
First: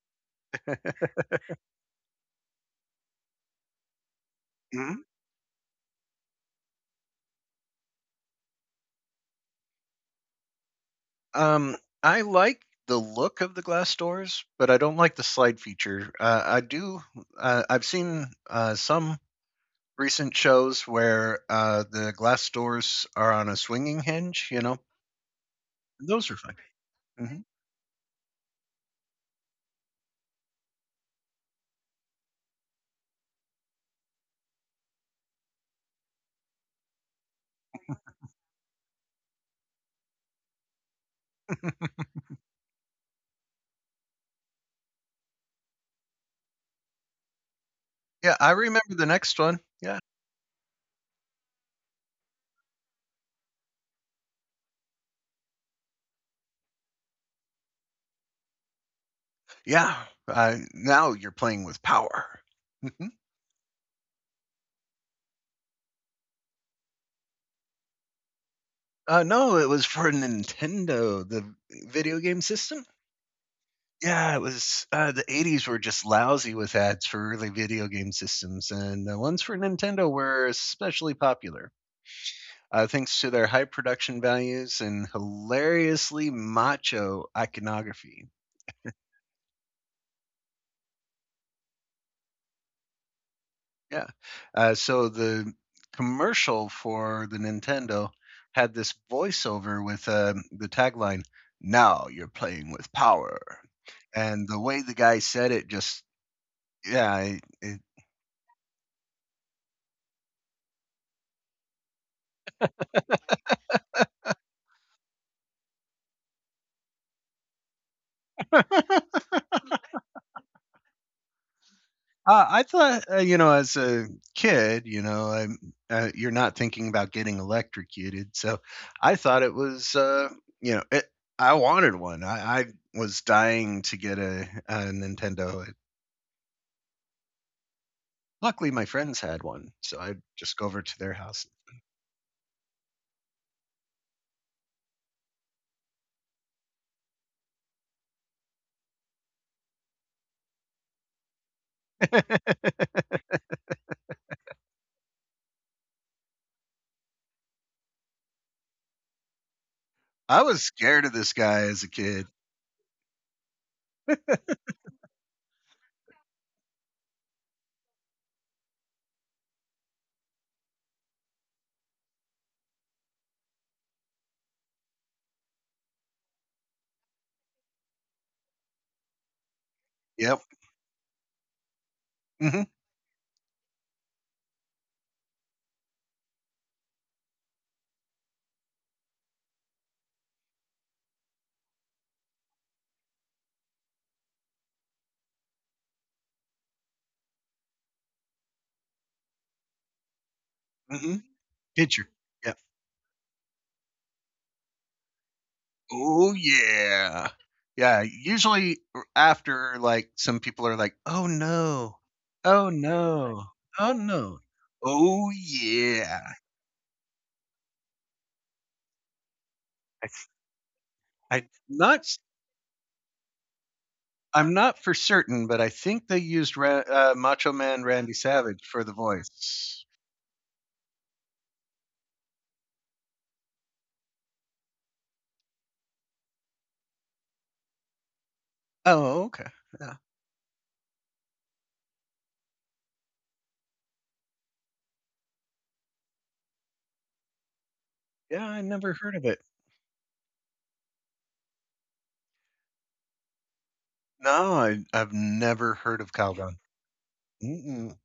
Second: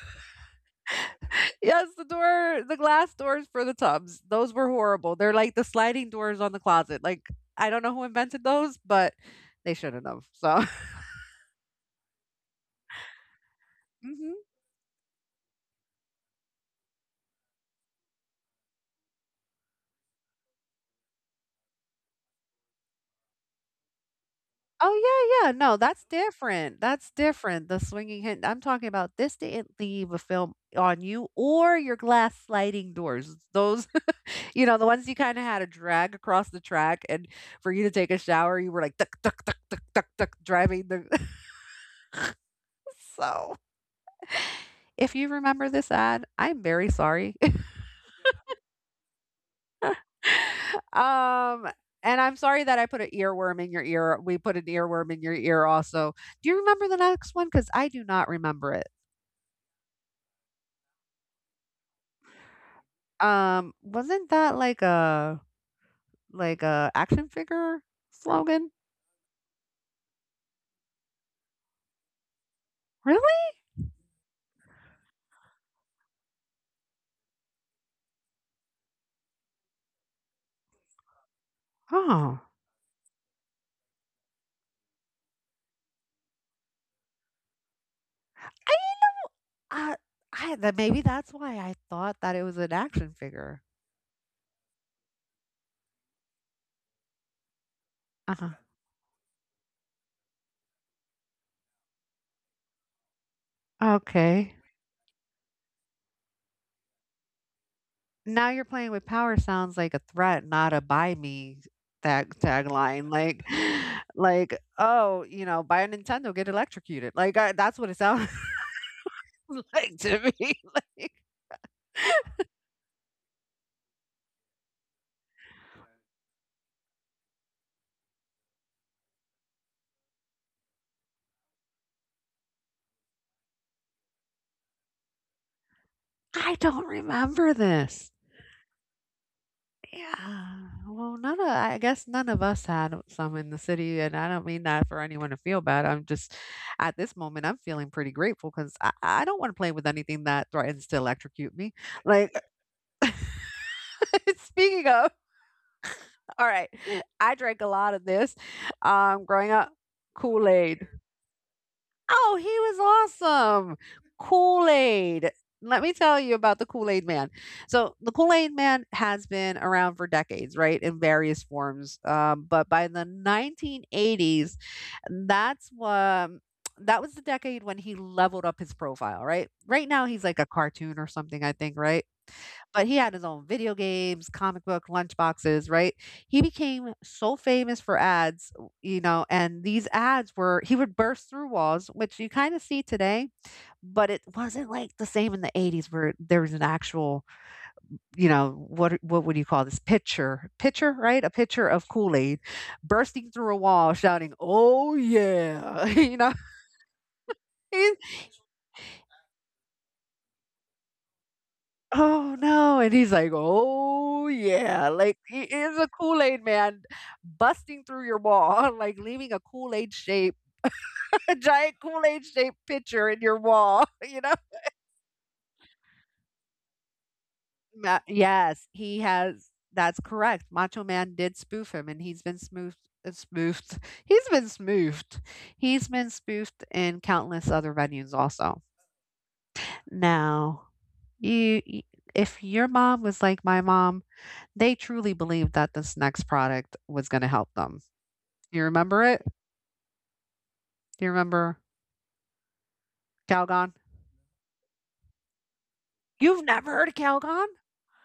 Speaker 1: Yes, the door, the glass doors for the tubs. Those were
Speaker 2: Mhm.
Speaker 1: horrible. They're like the sliding doors on the closet. Like, I don't know who invented those, but they shouldn't have. So,
Speaker 2: Um, I like the look of the glass doors, but I don't like the slide feature. I've seen some recent shows where the glass doors are on a swinging hinge, you know?
Speaker 1: oh, yeah, yeah. No, that's
Speaker 2: Those are fun.
Speaker 1: different. That's
Speaker 2: Mhm.
Speaker 1: different. The swinging hint. I'm talking about this didn't leave a film on you or your glass sliding doors. Those, you know, the ones you kind of had to drag across the track, and for you to take a shower, you were like, duck, duck, duck, duck, duck, duck, driving the. So, if you remember this ad, I'm very sorry.
Speaker 2: Yeah, I remember the next one. Yeah.
Speaker 1: um, and I'm sorry that I put an earworm in your ear. We put an earworm in your ear also. Do you remember the next one? Because I do not remember it.
Speaker 2: Yeah. Now you're playing with power.
Speaker 1: Wasn't that like a action figure slogan?
Speaker 2: No, it was for Nintendo, the video game system.
Speaker 1: Really?
Speaker 2: Yeah, it was. The '80s were just lousy with ads for early video game systems, and the ones for Nintendo were especially popular.
Speaker 1: Oh.
Speaker 2: Thanks to their high production values and hilariously macho iconography.
Speaker 1: I uh, I that maybe that's why I thought that it was an action figure.
Speaker 2: Yeah. So the commercial for the Nintendo
Speaker 1: Uh-huh.
Speaker 2: had this voiceover with the tagline, "Now you're playing with power," and
Speaker 1: Okay.
Speaker 2: the way the guy said it, just yeah,
Speaker 1: Now you're playing with power sounds like a threat, not a buy me tagline. Like like, oh, you know, buy a Nintendo, get electrocuted. Like I, that's what it sounds like to me. Like
Speaker 2: I thought you know, as a kid, you're not thinking about getting electrocuted, so I thought it was, you know, it, I wanted one. I was dying to get a Nintendo.
Speaker 1: I don't remember this.
Speaker 2: Luckily, my friends had one, so I'd just
Speaker 1: Yeah,
Speaker 2: go over to their
Speaker 1: well, none
Speaker 2: house.
Speaker 1: of I guess none of us had some in the city, and I don't mean that for anyone to feel bad. I'm just at this moment, I'm feeling pretty grateful because I don't want to play with anything that threatens to electrocute me. Like, speaking of, all right, I drank a lot of this growing up
Speaker 2: I
Speaker 1: Kool
Speaker 2: was
Speaker 1: Aid.
Speaker 2: scared of this guy as a kid.
Speaker 1: Oh, he was awesome. Kool-Aid. Let me tell you about the Kool-Aid Man. So the Kool-Aid Man has been around for decades, right, in various forms. But by the 1980s, that's what that was the decade when he leveled up his profile, right? Right now he's
Speaker 2: Yep.
Speaker 1: like a cartoon or something, I think, right?
Speaker 2: Hmm.
Speaker 1: But he had his own video games, comic book, lunchboxes, right? He became so famous for ads, you know, and these ads were, he would burst through walls, which you kind of see today, but it wasn't like the same in the 80s where there was an actual, you know, what would you call this? Picture, picture,
Speaker 2: Hmm.
Speaker 1: right? A picture of
Speaker 2: Pitcher.
Speaker 1: Kool-Aid
Speaker 2: Yep.
Speaker 1: bursting through a wall shouting, oh yeah, you
Speaker 2: Oh,
Speaker 1: know,
Speaker 2: yeah. Yeah. Usually after, like, some people are like, oh no,
Speaker 1: oh,
Speaker 2: oh
Speaker 1: no, and he's like,
Speaker 2: no, oh
Speaker 1: "Oh,
Speaker 2: no,
Speaker 1: yeah." Like,
Speaker 2: oh
Speaker 1: he is a
Speaker 2: yeah.
Speaker 1: Kool-Aid man busting through your wall, like, leaving a Kool-Aid
Speaker 2: I,
Speaker 1: shape a
Speaker 2: i
Speaker 1: giant
Speaker 2: not. s-
Speaker 1: Kool-Aid shaped picture in your wall, you know?
Speaker 2: I'm not for certain, but I think they used Macho Man
Speaker 1: Ma
Speaker 2: Randy Savage
Speaker 1: Yes,
Speaker 2: for the
Speaker 1: he has
Speaker 2: voice.
Speaker 1: that's correct, Macho Man did spoof him, and he's been smoofed spoofed. He's been spoofed. He's been spoofed in countless other venues also.
Speaker 2: Oh, okay. Yeah.
Speaker 1: Now, you y if your mom was like my mom, they truly believed that this next product was gonna help them.
Speaker 2: Yeah, I
Speaker 1: You
Speaker 2: never
Speaker 1: remember
Speaker 2: heard
Speaker 1: it?
Speaker 2: of it.
Speaker 1: You remember Calgon?
Speaker 2: No, I've never heard of
Speaker 1: You've
Speaker 2: Calgon.
Speaker 1: never heard of Calgon?
Speaker 2: Mm-mm.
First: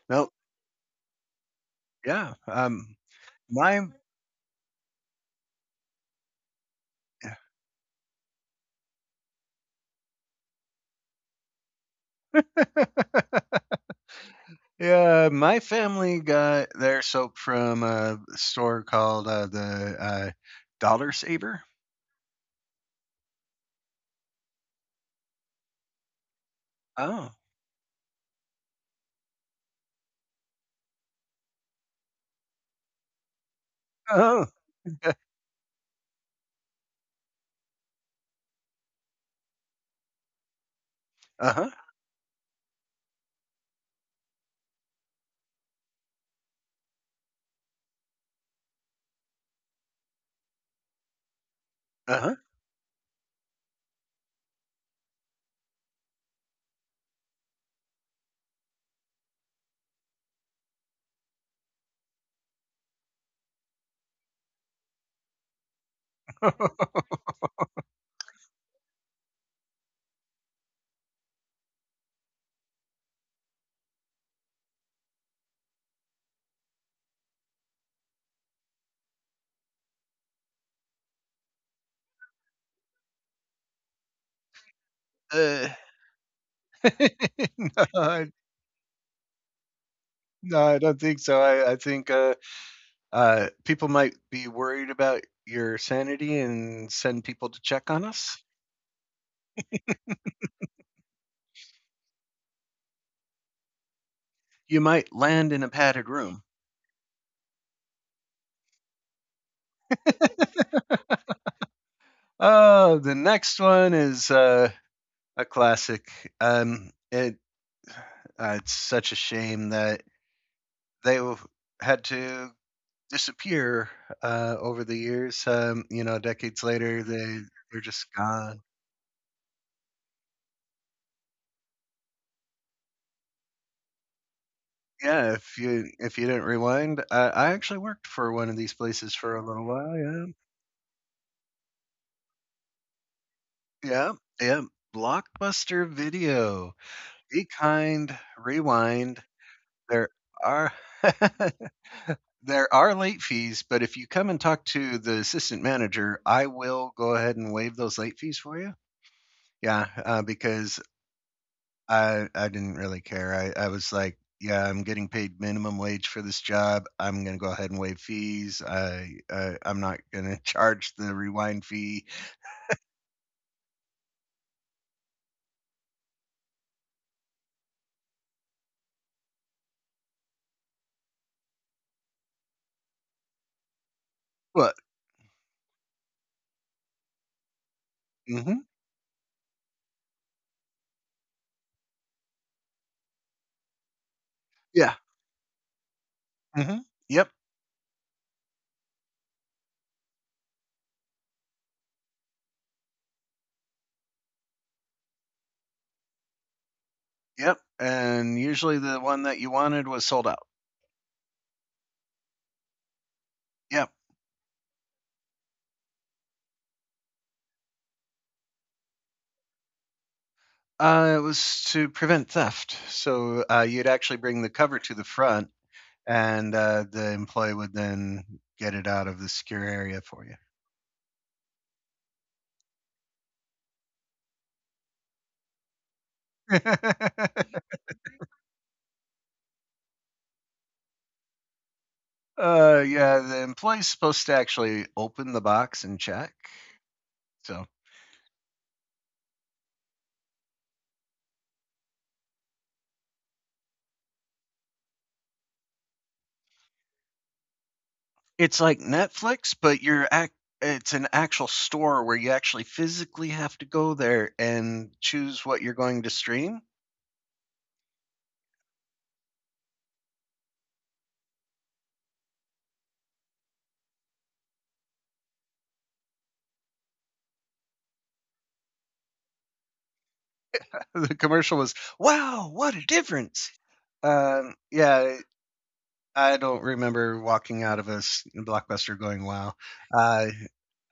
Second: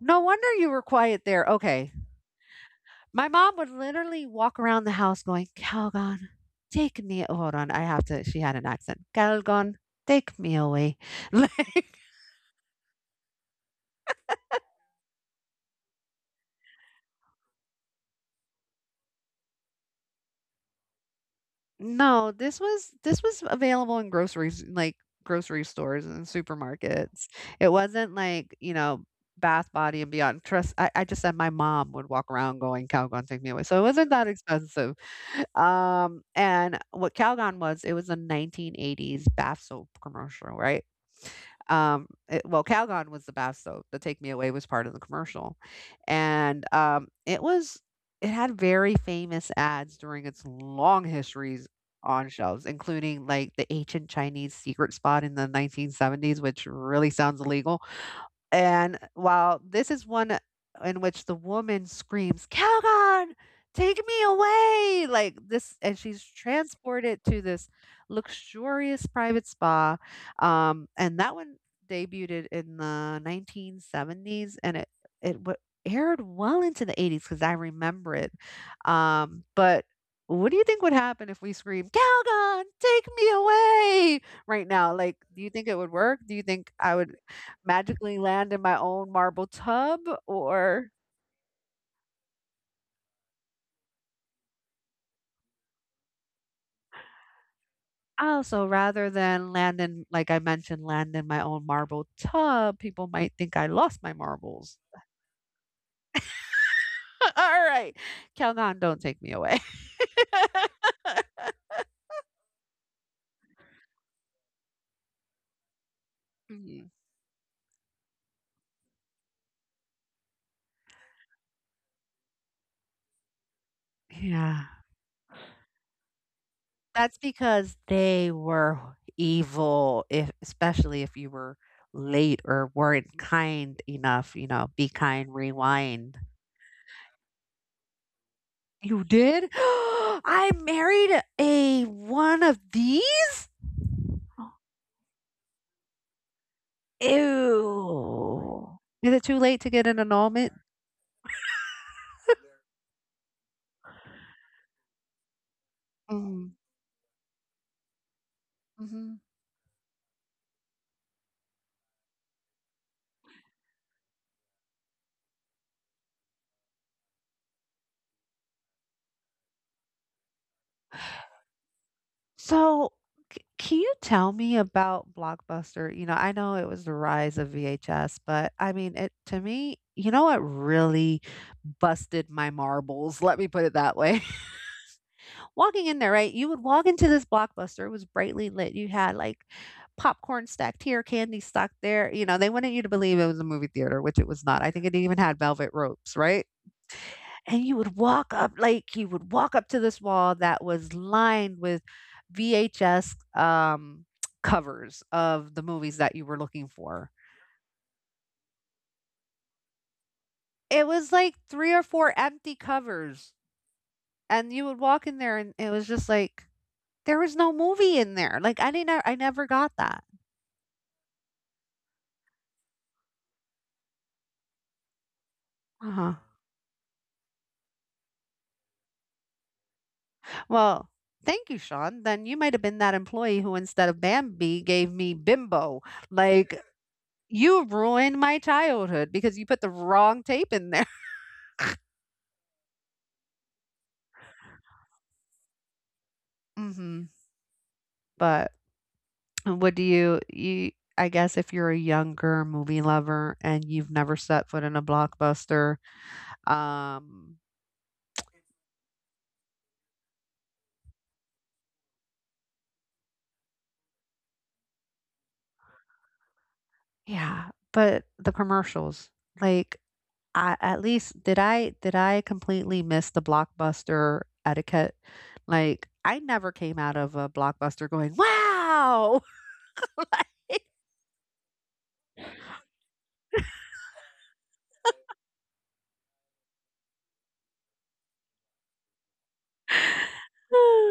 Speaker 1: No
Speaker 2: No,
Speaker 1: wonder you were quiet there. Okay.
Speaker 2: yeah,
Speaker 1: My mom would
Speaker 2: my
Speaker 1: literally walk around the house going, Calgon, take me. Oh, hold on. I have to. She had an accent. Calgon, take me away. Like,
Speaker 2: yeah, my family got their soap from a store called, Dollar Saver.
Speaker 1: no, this was available in groceries, like grocery stores and supermarkets.
Speaker 2: Oh.
Speaker 1: It wasn't like, you know, Bath Body and Beyond. Trust, I just said my mom would walk around going, Calgon, take me away. So it wasn't that
Speaker 2: Oh.
Speaker 1: expensive. And what Calgon was, it was a 1980s bath soap commercial, right?
Speaker 2: Uh-huh.
Speaker 1: Well, Calgon was the bath soap. The Take Me Away was part of the commercial, and it was it had very famous ads during its long history on
Speaker 2: Uh-huh.
Speaker 1: shelves, including like the ancient Chinese secret spot in the 1970s, which really sounds illegal. And while this is one in which the woman screams, Calgon, take me away! Like this, and she's
Speaker 2: Huh.
Speaker 1: transported to this luxurious private spa. And that one debuted in the 1970s and it w- aired well into the 80s because I remember it. But what do you think would happen if we scream, Calgon, take me away right now? Like, do you
Speaker 2: uh,
Speaker 1: think it would work? Do you think I would
Speaker 2: no,
Speaker 1: magically
Speaker 2: I
Speaker 1: land in my own marble tub
Speaker 2: no, I
Speaker 1: or
Speaker 2: don't think so. I think, people might be worried about your sanity and send people to check on us.
Speaker 1: also rather than land in like I mentioned, land in my own marble tub, people might think I lost my marbles.
Speaker 2: You might land in a padded room.
Speaker 1: All right. Calgon, don't take me away.
Speaker 2: Oh, the next one is a classic. Um,
Speaker 1: Mhm.
Speaker 2: it it's such a shame that they had to disappear
Speaker 1: Yeah.
Speaker 2: over the years. Decades later,
Speaker 1: That's
Speaker 2: they
Speaker 1: because
Speaker 2: they're just
Speaker 1: they
Speaker 2: gone.
Speaker 1: were evil, if especially if you were late or weren't kind enough, you know, be kind,
Speaker 2: Yeah, if you if
Speaker 1: rewind.
Speaker 2: you didn't rewind, I actually worked for one of these
Speaker 1: You
Speaker 2: places for a
Speaker 1: did?
Speaker 2: little while. Yeah,
Speaker 1: I married a one of these?
Speaker 2: yeah, yeah. Blockbuster Video. Be kind.
Speaker 1: Ew. Is
Speaker 2: Rewind.
Speaker 1: it too late to get an
Speaker 2: There
Speaker 1: annulment?
Speaker 2: are. There are late fees, but if you come and talk to the assistant manager, I
Speaker 1: Mhm,
Speaker 2: will go ahead and waive those late fees for you.
Speaker 1: mhm.
Speaker 2: Yeah, because I didn't really care. I was like, yeah, I'm getting paid minimum wage for this job. I'm gonna go ahead and waive fees. I'm not gonna charge the rewind fee.
Speaker 1: So, c can you tell me about Blockbuster? You know, I know it was the rise of VHS, but, I mean, it to me, you know what really busted my marbles? Let me put it that way.
Speaker 2: But.
Speaker 1: Walking in there, right, you would walk into this Blockbuster, it was brightly
Speaker 2: Hmm.
Speaker 1: lit, you had, like, popcorn stacked here, candy stacked there, you know, they wanted you to believe it was a movie theater, which it was not, I think
Speaker 2: Yeah.
Speaker 1: it even had velvet ropes, right?
Speaker 2: Hmm. Yep.
Speaker 1: And you would walk up to this wall that was lined with VHS covers of the movies that you were looking for.
Speaker 2: Yep. And usually the one that you wanted was sold out.
Speaker 1: It was like 3 or 4 empty covers
Speaker 2: Yep.
Speaker 1: and you would walk in there and it was just like there was no movie in there. Like I never got that.
Speaker 2: It was to prevent theft. So you'd actually bring the cover to the front
Speaker 1: Uh-huh.
Speaker 2: and the employee would then get it out of the secure area for you.
Speaker 1: Well, thank you, Sean. Then you might have been that employee who instead of Bambi gave me Bimbo. Like you ruined my childhood because you put the wrong tape in there.
Speaker 2: Yeah, the employee's supposed to actually open the box and check.
Speaker 1: Mhm.
Speaker 2: So
Speaker 1: But what do you you I guess if you're a younger movie lover and you've never set foot in a blockbuster, um,
Speaker 2: it's like Netflix, but it's an actual store where you actually physically have to go there and choose what you're going to stream.
Speaker 1: yeah, but the commercials, like, I at least did I completely miss the blockbuster etiquette? Like, I never came out of a blockbuster going, "Wow!" Like,
Speaker 2: The commercial was, "Wow, what a difference!" Yeah, I don't remember walking out of blockbuster going, wow. Uh,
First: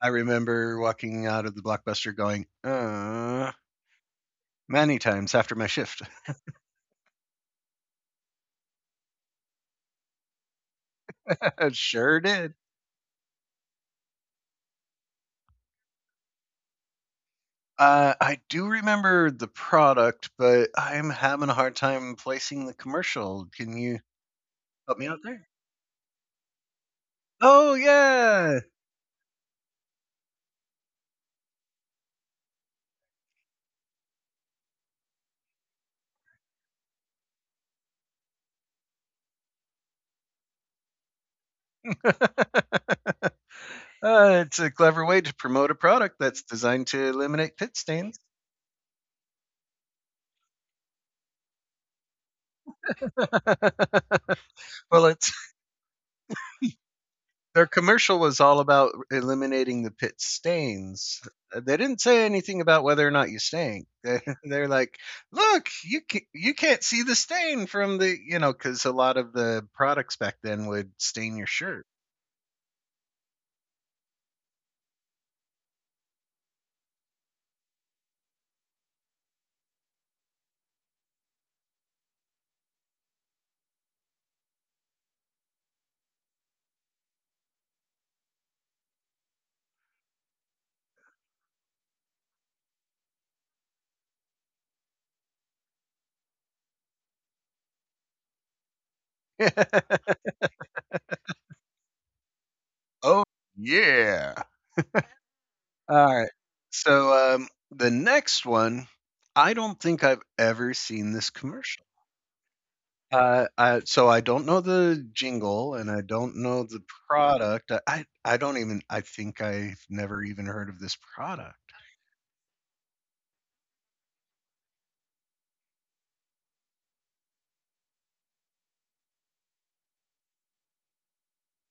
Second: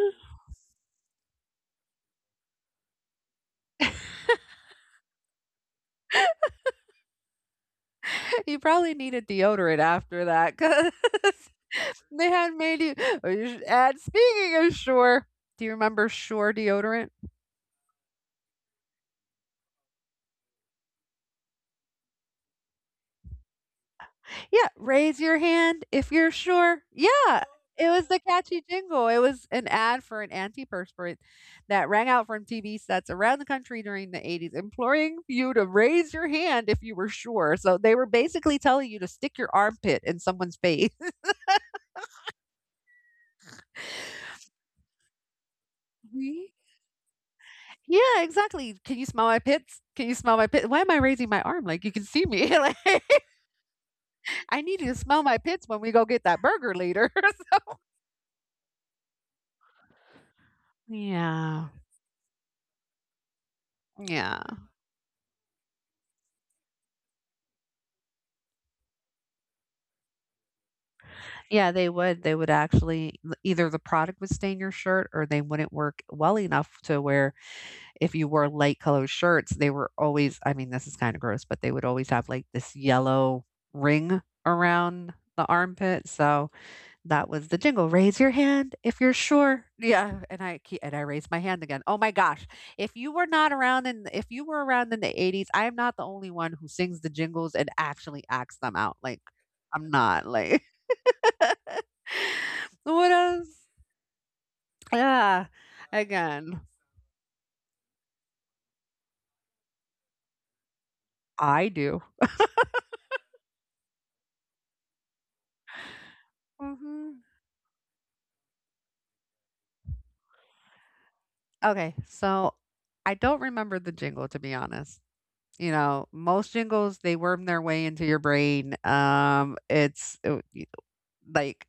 Speaker 2: I remember walking out of the blockbuster going, many times after my shift.
Speaker 1: you probably needed deodorant after that 'cause
Speaker 2: It sure
Speaker 1: they had
Speaker 2: did.
Speaker 1: made you. Oh, you should add. Speaking of sure, do you remember Sure deodorant?
Speaker 2: I do remember the product, but I'm having a hard time placing the commercial. Can you
Speaker 1: Yeah,
Speaker 2: help me
Speaker 1: raise
Speaker 2: out
Speaker 1: your
Speaker 2: there?
Speaker 1: hand if you're sure. Yeah,
Speaker 2: Oh,
Speaker 1: it was the
Speaker 2: yeah.
Speaker 1: catchy jingle. It was an ad for an antiperspirant that rang out from TV sets around the country during the 80s, imploring you to raise your hand if you were sure. So they were basically telling you to stick your armpit in someone's face.
Speaker 2: It's a clever way to promote a product that's
Speaker 1: Mhm.
Speaker 2: designed to eliminate pit
Speaker 1: Yeah,
Speaker 2: stains.
Speaker 1: exactly. Can you smell my pits? Can you smell my pit? Why am I raising my arm? Like you can see me. Like, I need you to
Speaker 2: Well,
Speaker 1: smell
Speaker 2: it's
Speaker 1: my pits when we go get that burger later.
Speaker 2: their
Speaker 1: So,
Speaker 2: commercial was all about eliminating the pit stains.
Speaker 1: yeah.
Speaker 2: They didn't say anything about whether or not you stank.
Speaker 1: Yeah.
Speaker 2: Are like, "Look, you can, you can't see the stain from the, cuz a lot of the products back then would stain your
Speaker 1: Yeah,
Speaker 2: shirt."
Speaker 1: they would. They would actually either the product would stain your shirt or they wouldn't work well enough to where if you wore light colored shirts, they were always, I mean, this is kind of gross, but they would always have like this yellow ring around the armpit. So, that was the jingle. Raise your hand if you're sure. Yeah, and I keep, and I raised my hand again. Oh my gosh! If you were around in the '80s, I am not the only one who sings the jingles and actually acts them out. Like I'm not like what
Speaker 2: Oh,
Speaker 1: else?
Speaker 2: yeah.
Speaker 1: Yeah,
Speaker 2: All right.
Speaker 1: again,
Speaker 2: So the next one, I don't think I've ever seen this
Speaker 1: I
Speaker 2: commercial.
Speaker 1: do.
Speaker 2: I So I don't know the jingle and I don't know the
Speaker 1: Hmm
Speaker 2: product. I don't even I think I've never even heard of this product.
Speaker 1: Okay, so I don't remember the jingle to be honest. You know, most jingles they worm their way into your brain. It's like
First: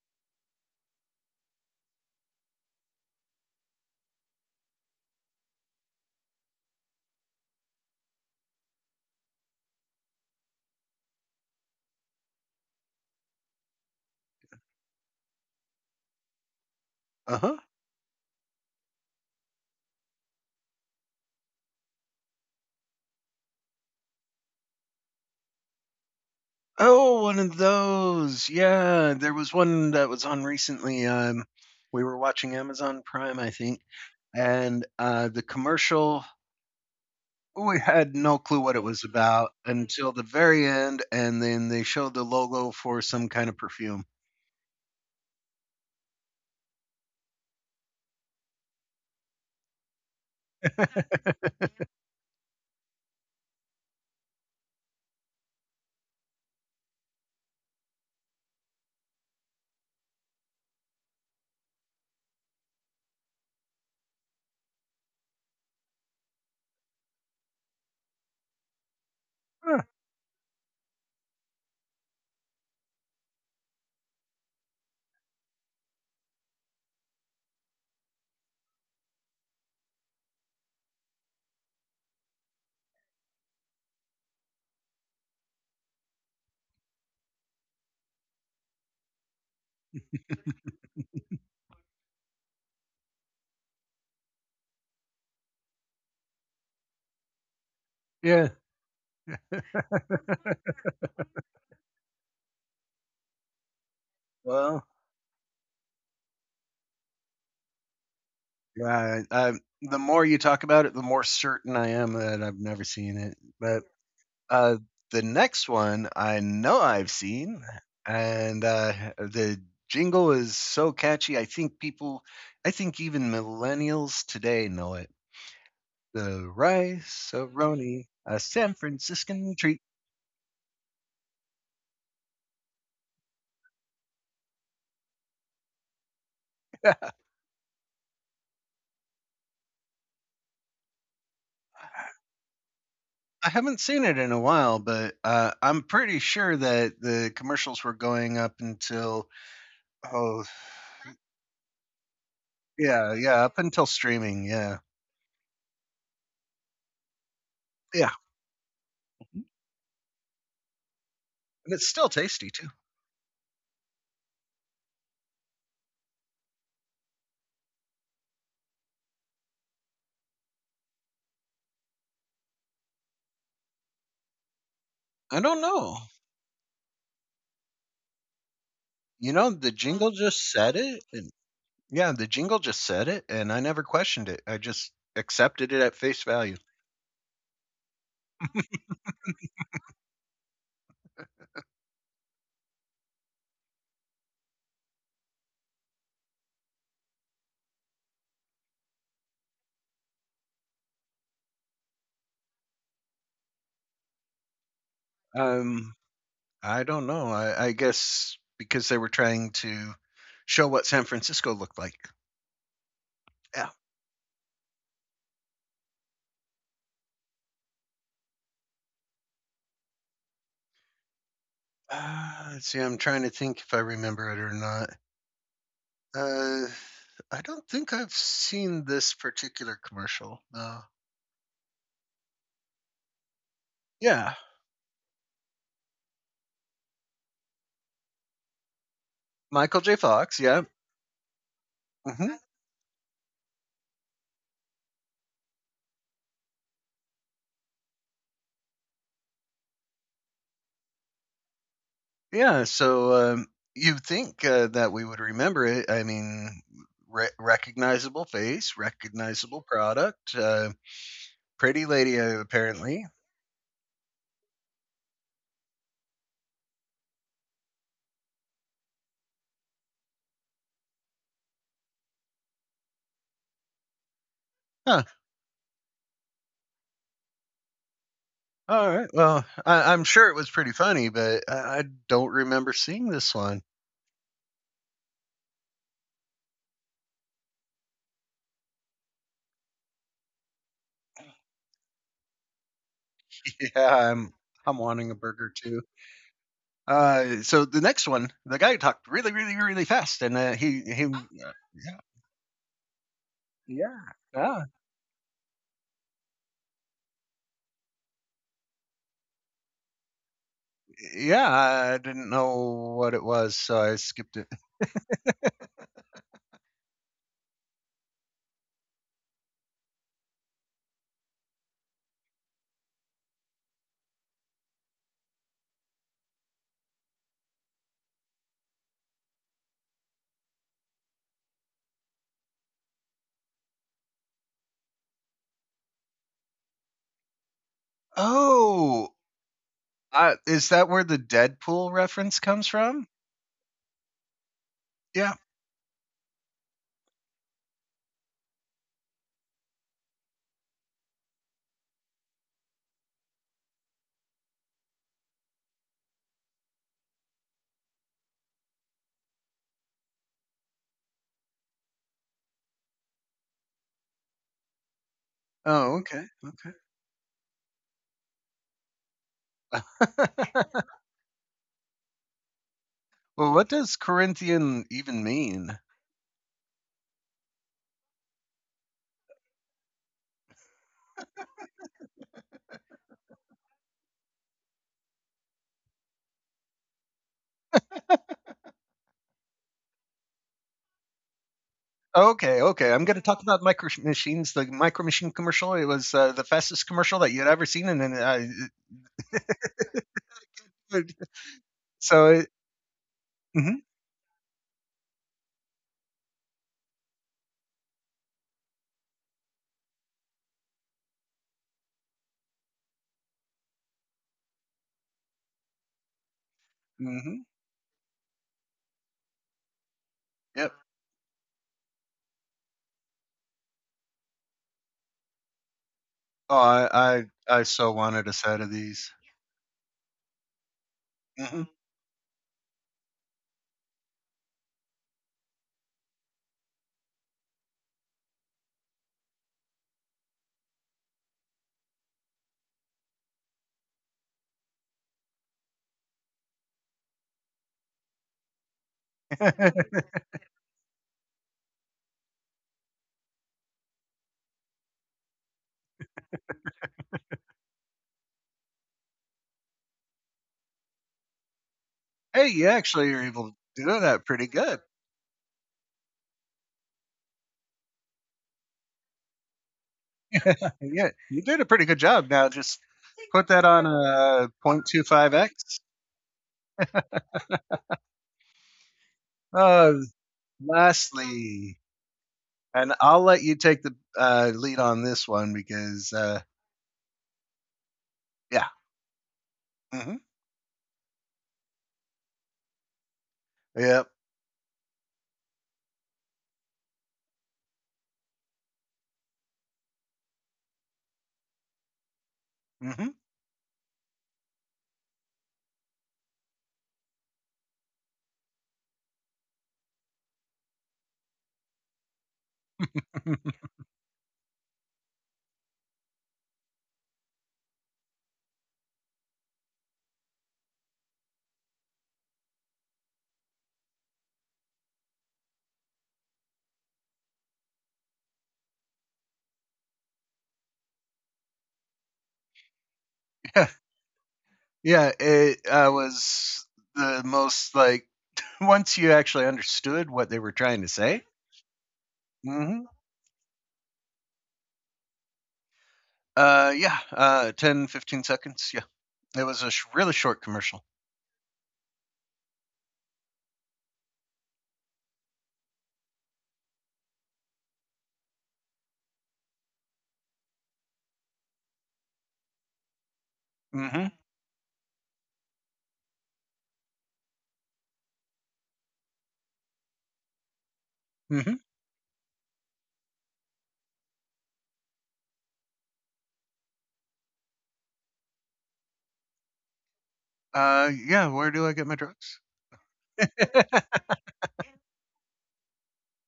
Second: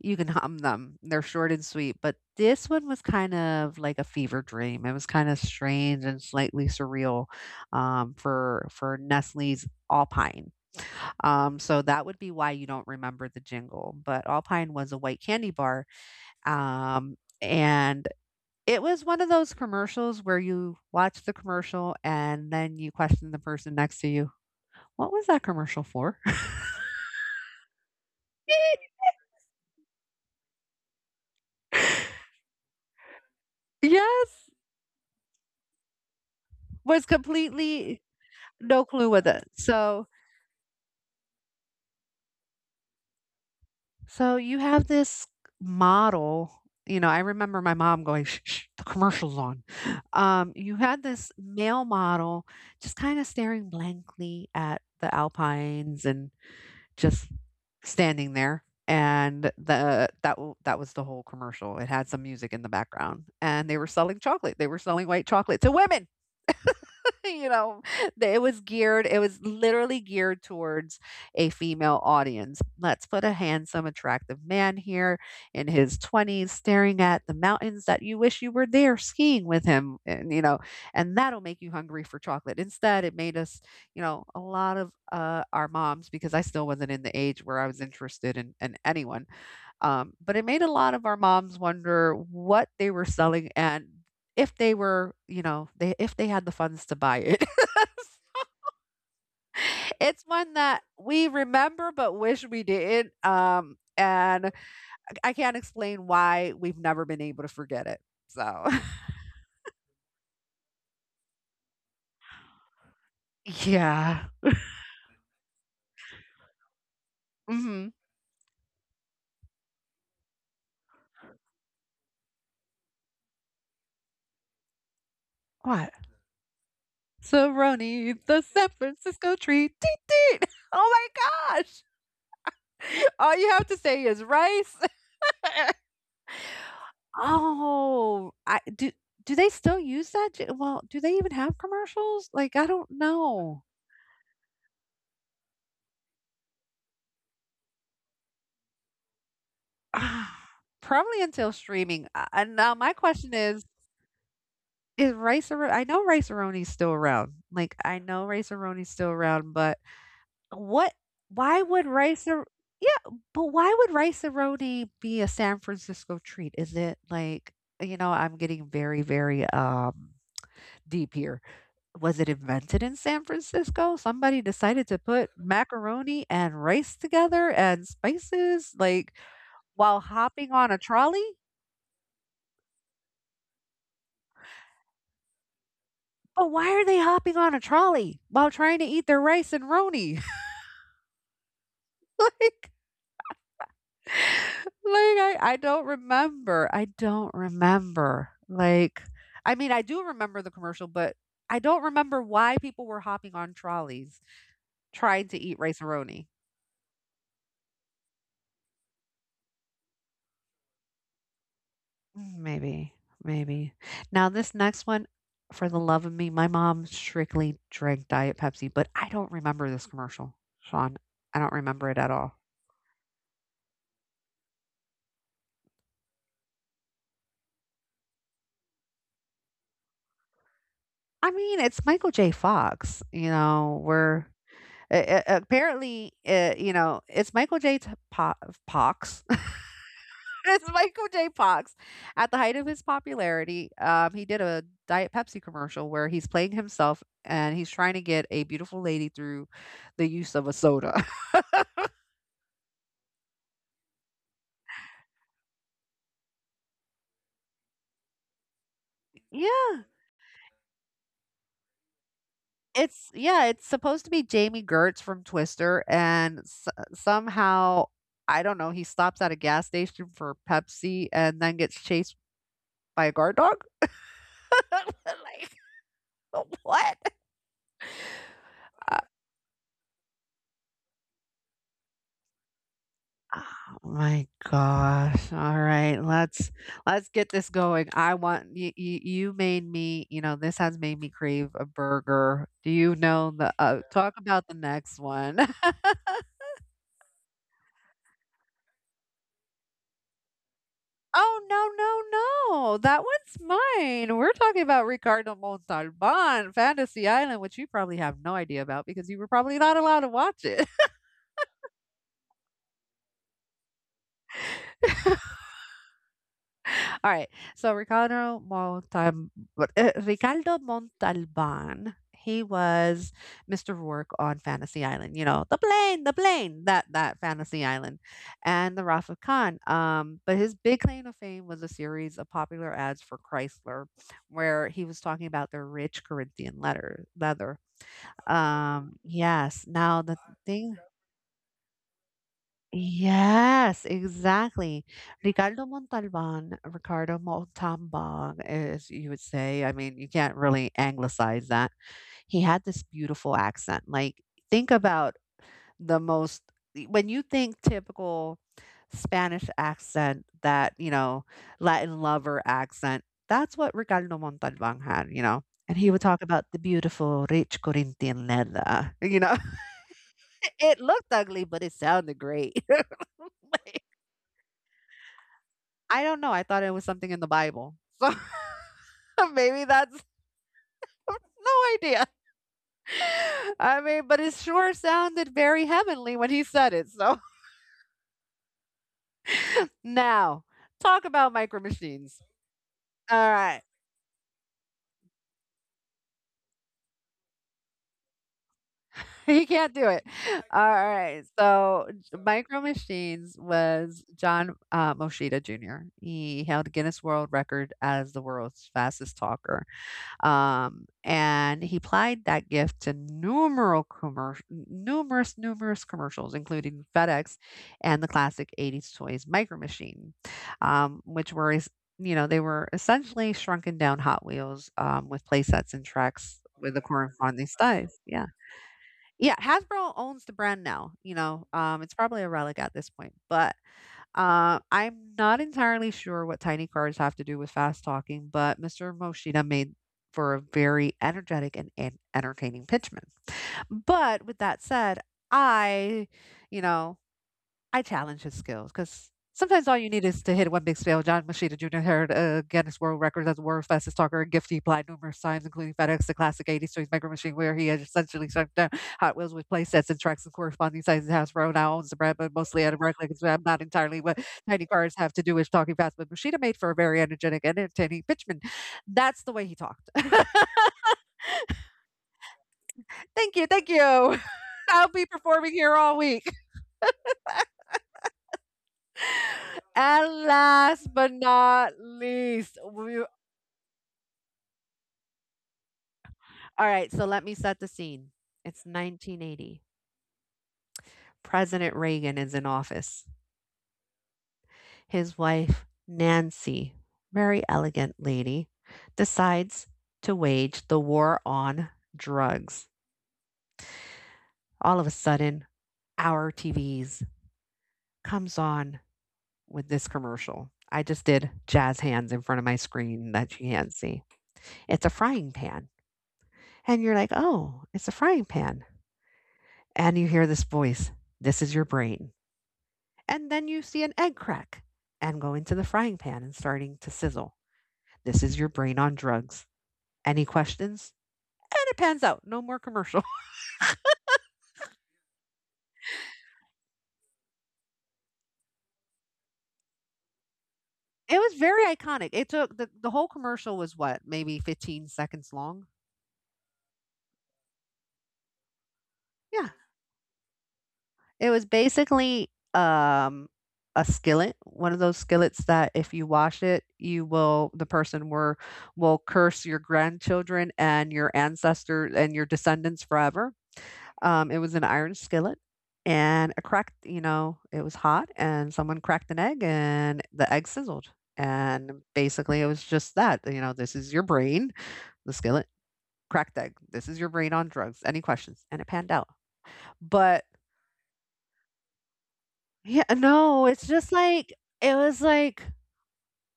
Speaker 1: you can hum them. They're short and sweet, but this one was kind of like a fever dream. It was kind of strange and slightly surreal for Nestle's Alpine. So that would be why you don't remember the jingle. But Alpine was a white candy bar, um,
Speaker 2: Uh-huh.
Speaker 1: and it was one of those commercials where you watch the commercial and then you question the person next to you. What was that commercial for?
Speaker 2: Oh, one of those. Yeah, there was one that was on recently. We were watching Amazon Prime, I think,
Speaker 1: Yes,
Speaker 2: and the commercial
Speaker 1: was
Speaker 2: we
Speaker 1: completely
Speaker 2: had no clue what it
Speaker 1: no
Speaker 2: was
Speaker 1: clue with it.
Speaker 2: about
Speaker 1: So,
Speaker 2: until the very end, and then they showed the logo for some kind of perfume.
Speaker 1: so you have this model. You know, I remember my mom going, shh, shh, the commercial's on. You had this male model just kind of staring blankly at the Alpines and just standing there. And that was the whole commercial. It had some music in the background, and they were selling chocolate. They were selling white chocolate to women. you know, that it was geared, it was
Speaker 2: Huh.
Speaker 1: literally geared towards a female audience. Let's put a handsome, attractive man here in his 20s staring at the mountains that you wish you were there skiing with him. And that'll make you hungry for chocolate. Instead, it made us, you know, a lot of our moms, because I still wasn't in the age where I was interested in anyone, but it made a lot of our moms wonder what they were selling and if they were, you know, they if they had the funds to buy it.
Speaker 2: Yeah.
Speaker 1: It's one that we remember but wish we didn't. And
Speaker 2: Well.
Speaker 1: I can't explain why we've never been able to forget it. So
Speaker 2: Right. The more you talk about it, the more certain I am that I've never seen it. But
Speaker 1: yeah.
Speaker 2: uh, the next one I know I've seen,
Speaker 1: Hmm.
Speaker 2: and the jingle is so catchy. I think even millennials today know it.
Speaker 1: What?
Speaker 2: The rice roni,
Speaker 1: Cerrone,
Speaker 2: a
Speaker 1: the San
Speaker 2: San
Speaker 1: Francisco
Speaker 2: Franciscan treat.
Speaker 1: treat. Teet, teet. Oh my gosh. All you have to say is rice. Oh, I do do they still use that? J Well, do they even have commercials? Like, I don't
Speaker 2: I
Speaker 1: know.
Speaker 2: haven't seen it in a while, but I'm pretty sure that the commercials were going up until,
Speaker 1: Ah,
Speaker 2: oh
Speaker 1: probably until streaming, and now my
Speaker 2: yeah,
Speaker 1: question
Speaker 2: yeah, up until streaming. Yeah,
Speaker 1: is rice a I know Rice-A-Roni's still around. Like, I
Speaker 2: yeah.
Speaker 1: know Rice-A-Roni's still
Speaker 2: Mm.
Speaker 1: around, but what why
Speaker 2: And
Speaker 1: would
Speaker 2: it's still
Speaker 1: Rice-A
Speaker 2: tasty too.
Speaker 1: Yeah, but why would rice a be a San Francisco treat? Is it like, you know, I'm getting very, very, deep here. Was it invented in San Francisco? Somebody decided to put
Speaker 2: I don't know.
Speaker 1: macaroni and rice together and spices, like,
Speaker 2: The
Speaker 1: while
Speaker 2: jingle just
Speaker 1: hopping on
Speaker 2: said
Speaker 1: a
Speaker 2: it,
Speaker 1: trolley?
Speaker 2: and yeah, the jingle just said it, and I never questioned it. I just accepted it at face
Speaker 1: But
Speaker 2: value.
Speaker 1: why are they hopping on a trolley while trying to eat their rice and roni? like, like I don't remember. I don't remember. Like, I mean, I do remember the commercial, but I don't remember why people were hopping on trolleys trying to eat rice and
Speaker 2: Um,
Speaker 1: roni.
Speaker 2: I don't know. I guess because they were trying to show what San Francisco looked like.
Speaker 1: Mm, maybe,
Speaker 2: Yeah.
Speaker 1: maybe. Now, this next one, for the love of me, my mom strictly drank Diet Pepsi, but I don't remember this commercial, Sean. I don't remember it at all.
Speaker 2: Let's see. I'm trying to think if I remember it or not. Uh, I don't think I've seen this particular commercial. No.
Speaker 1: I mean, it's Michael J. Fox, you know, we're.
Speaker 2: Yeah.
Speaker 1: You know, it's Michael J. T- po- Pox.
Speaker 2: Michael J. Fox. Yeah.
Speaker 1: It's Michael J. Pox. At the
Speaker 2: Hmm.
Speaker 1: height of his popularity, he did a Diet Pepsi commercial where he's playing himself and he's trying to get a beautiful lady through the use of a soda.
Speaker 2: Yeah, so you'd think that we would remember it. I mean, recognizable face, recognizable
Speaker 1: Yeah.
Speaker 2: product, pretty lady
Speaker 1: It's
Speaker 2: apparently.
Speaker 1: Yeah, it's supposed to be Jamie Gertz from Twister, and s somehow, I don't know, he stops at a gas station for Pepsi and then gets chased by a guard dog?
Speaker 2: Huh.
Speaker 1: Like, what? Uh,
Speaker 2: All right. Well, I'm sure it was pretty funny, but I don't remember seeing this one.
Speaker 1: oh my gosh. Alright, let's get this going. I want you made me, you know, this has made me crave a burger. Do you know the yeah,
Speaker 2: Yeah,
Speaker 1: talk
Speaker 2: I'm
Speaker 1: about the
Speaker 2: I'm
Speaker 1: next
Speaker 2: wanting a
Speaker 1: one.
Speaker 2: burger too. So the next one, the guy talked really, really, really fast, and oh,
Speaker 1: Oh,
Speaker 2: yeah,
Speaker 1: no. That one's mine.
Speaker 2: yeah,
Speaker 1: We're talking
Speaker 2: yeah,
Speaker 1: about Ricardo Montalban, Fantasy Island, which you probably have no idea about because you were probably not allowed to watch it.
Speaker 2: yeah. I didn't know what it was, so I skipped it.
Speaker 1: All right. So Ricardo Montalban, he was Mr. Rourke on Fantasy Island. You know, the plane, that Fantasy Island, and the Wrath of Khan. But his big claim to fame was a series of popular ads for Chrysler, where he was talking about their rich Corinthian letter leather.
Speaker 2: Oh.
Speaker 1: Yes. Now the thing
Speaker 2: Is that where the Deadpool reference comes from?
Speaker 1: Yes, exactly.
Speaker 2: Yeah.
Speaker 1: Ricardo Montalban, as you would say. I mean, you can't really anglicize that. He had this beautiful accent. Like, think about the most, when you think typical Spanish accent, that, you know, Latin lover accent, that's what Ricardo Montalban had, you know. And he would
Speaker 2: Oh,
Speaker 1: talk
Speaker 2: okay.
Speaker 1: about the
Speaker 2: Okay.
Speaker 1: beautiful rich Corintianella, you know. It looked ugly, but it sounded great.
Speaker 2: Well, what does Corinthian even mean?
Speaker 1: I don't know. I thought it was something in the Bible. So maybe that's no idea. I mean, but it sure sounded very heavenly when he said it. So now, talk about micro machines.
Speaker 2: Okay, okay. I'm going
Speaker 1: All
Speaker 2: to talk
Speaker 1: right.
Speaker 2: about Micro Machines, the Micro Machine commercial. It was the fastest commercial that you'd ever seen, and
Speaker 1: He can't do it. All right. So
Speaker 2: so it,
Speaker 1: micro machines
Speaker 2: hmm.
Speaker 1: was John Moshida Jr. He held Guinness World Record as the world's fastest talker. And he applied that gift to numerous commercials, including FedEx
Speaker 2: Hmm.
Speaker 1: and the classic 80s toys micro machine,
Speaker 2: Yep.
Speaker 1: um, which were, es- you know, they were essentially shrunken down Hot Wheels with play sets and tracks
Speaker 2: Oh,
Speaker 1: with the
Speaker 2: I, I
Speaker 1: corresponding
Speaker 2: I
Speaker 1: stuff.
Speaker 2: so
Speaker 1: Yeah.
Speaker 2: wanted a set of these.
Speaker 1: Yeah. Hasbro owns the brand now, you know,
Speaker 2: Hmm.
Speaker 1: it's probably a relic at this point, but I'm not entirely sure what tiny cards have to do with fast talking, but Mr. Moshida made for a very energetic and entertaining pitchman. But with that said, I, you know, I challenge his skills because sometimes all you need
Speaker 2: Hey,
Speaker 1: is to hit one big spell. John Machida Jr. held a Guinness World Records as the world's fastest talker, a gift he applied numerous times, including FedEx, the classic 80s series micro machine, where he has essentially shut down Hot Wheels with play sets and tracks and corresponding sizes. Hasbro now owns the brand, but mostly at
Speaker 2: you
Speaker 1: a break like
Speaker 2: actually
Speaker 1: it's
Speaker 2: are able
Speaker 1: not
Speaker 2: to
Speaker 1: entirely
Speaker 2: do
Speaker 1: what
Speaker 2: that pretty
Speaker 1: tiny
Speaker 2: good.
Speaker 1: cars have to do with talking fast. But Machida made for a very energetic and entertaining pitchman. That's the way he talked.
Speaker 2: Yeah, you did a pretty good job. Now just put
Speaker 1: Thank
Speaker 2: that on
Speaker 1: you.
Speaker 2: a
Speaker 1: I'll be performing here
Speaker 2: 0.25x.
Speaker 1: all week.
Speaker 2: Uh,
Speaker 1: And last but not
Speaker 2: Lastly,
Speaker 1: least, we
Speaker 2: and I'll let you take the lead on this one because,
Speaker 1: all right, so let me set the scene. It's
Speaker 2: yeah.
Speaker 1: 1980.
Speaker 2: Mm-hmm.
Speaker 1: President Reagan is in office.
Speaker 2: Yep.
Speaker 1: His wife, Nancy, very elegant lady, decides to wage the war on drugs.
Speaker 2: Mm-hmm.
Speaker 1: All of a sudden, our TVs comes on with this commercial. I just did jazz hands in front of my screen that you can't see. It's a frying pan. And you're like, oh, it's a frying pan. And you hear this voice. This is your brain. And then you see an egg crack and go into the frying pan and starting to sizzle. This is your brain on drugs. Any questions? And it pans out. No more commercial.
Speaker 2: Yeah, yeah. It was the most, like, once you actually understood what they were trying to
Speaker 1: It
Speaker 2: say.
Speaker 1: was very iconic. It took the
Speaker 2: Mm-hmm.
Speaker 1: whole commercial was what, maybe 15 seconds long?
Speaker 2: Yeah, 10, 15 seconds. Yeah,
Speaker 1: Yeah.
Speaker 2: it was really short commercial.
Speaker 1: It was basically a skillet, one of those skillets that if you wash it, you will the person were will curse your grandchildren and your ancestors and your descendants forever.
Speaker 2: Mm-hmm.
Speaker 1: It was an iron skillet and a cracked, you know, it was hot and someone cracked an egg and the egg sizzled.
Speaker 2: Mm-hmm.
Speaker 1: And basically it was just that, you know, this is your brain, the skillet, cracked egg. This is your brain on drugs. Any questions? And it panned out. But
Speaker 2: Yeah, where do I get my drugs?
Speaker 1: yeah, no, it's just like it was like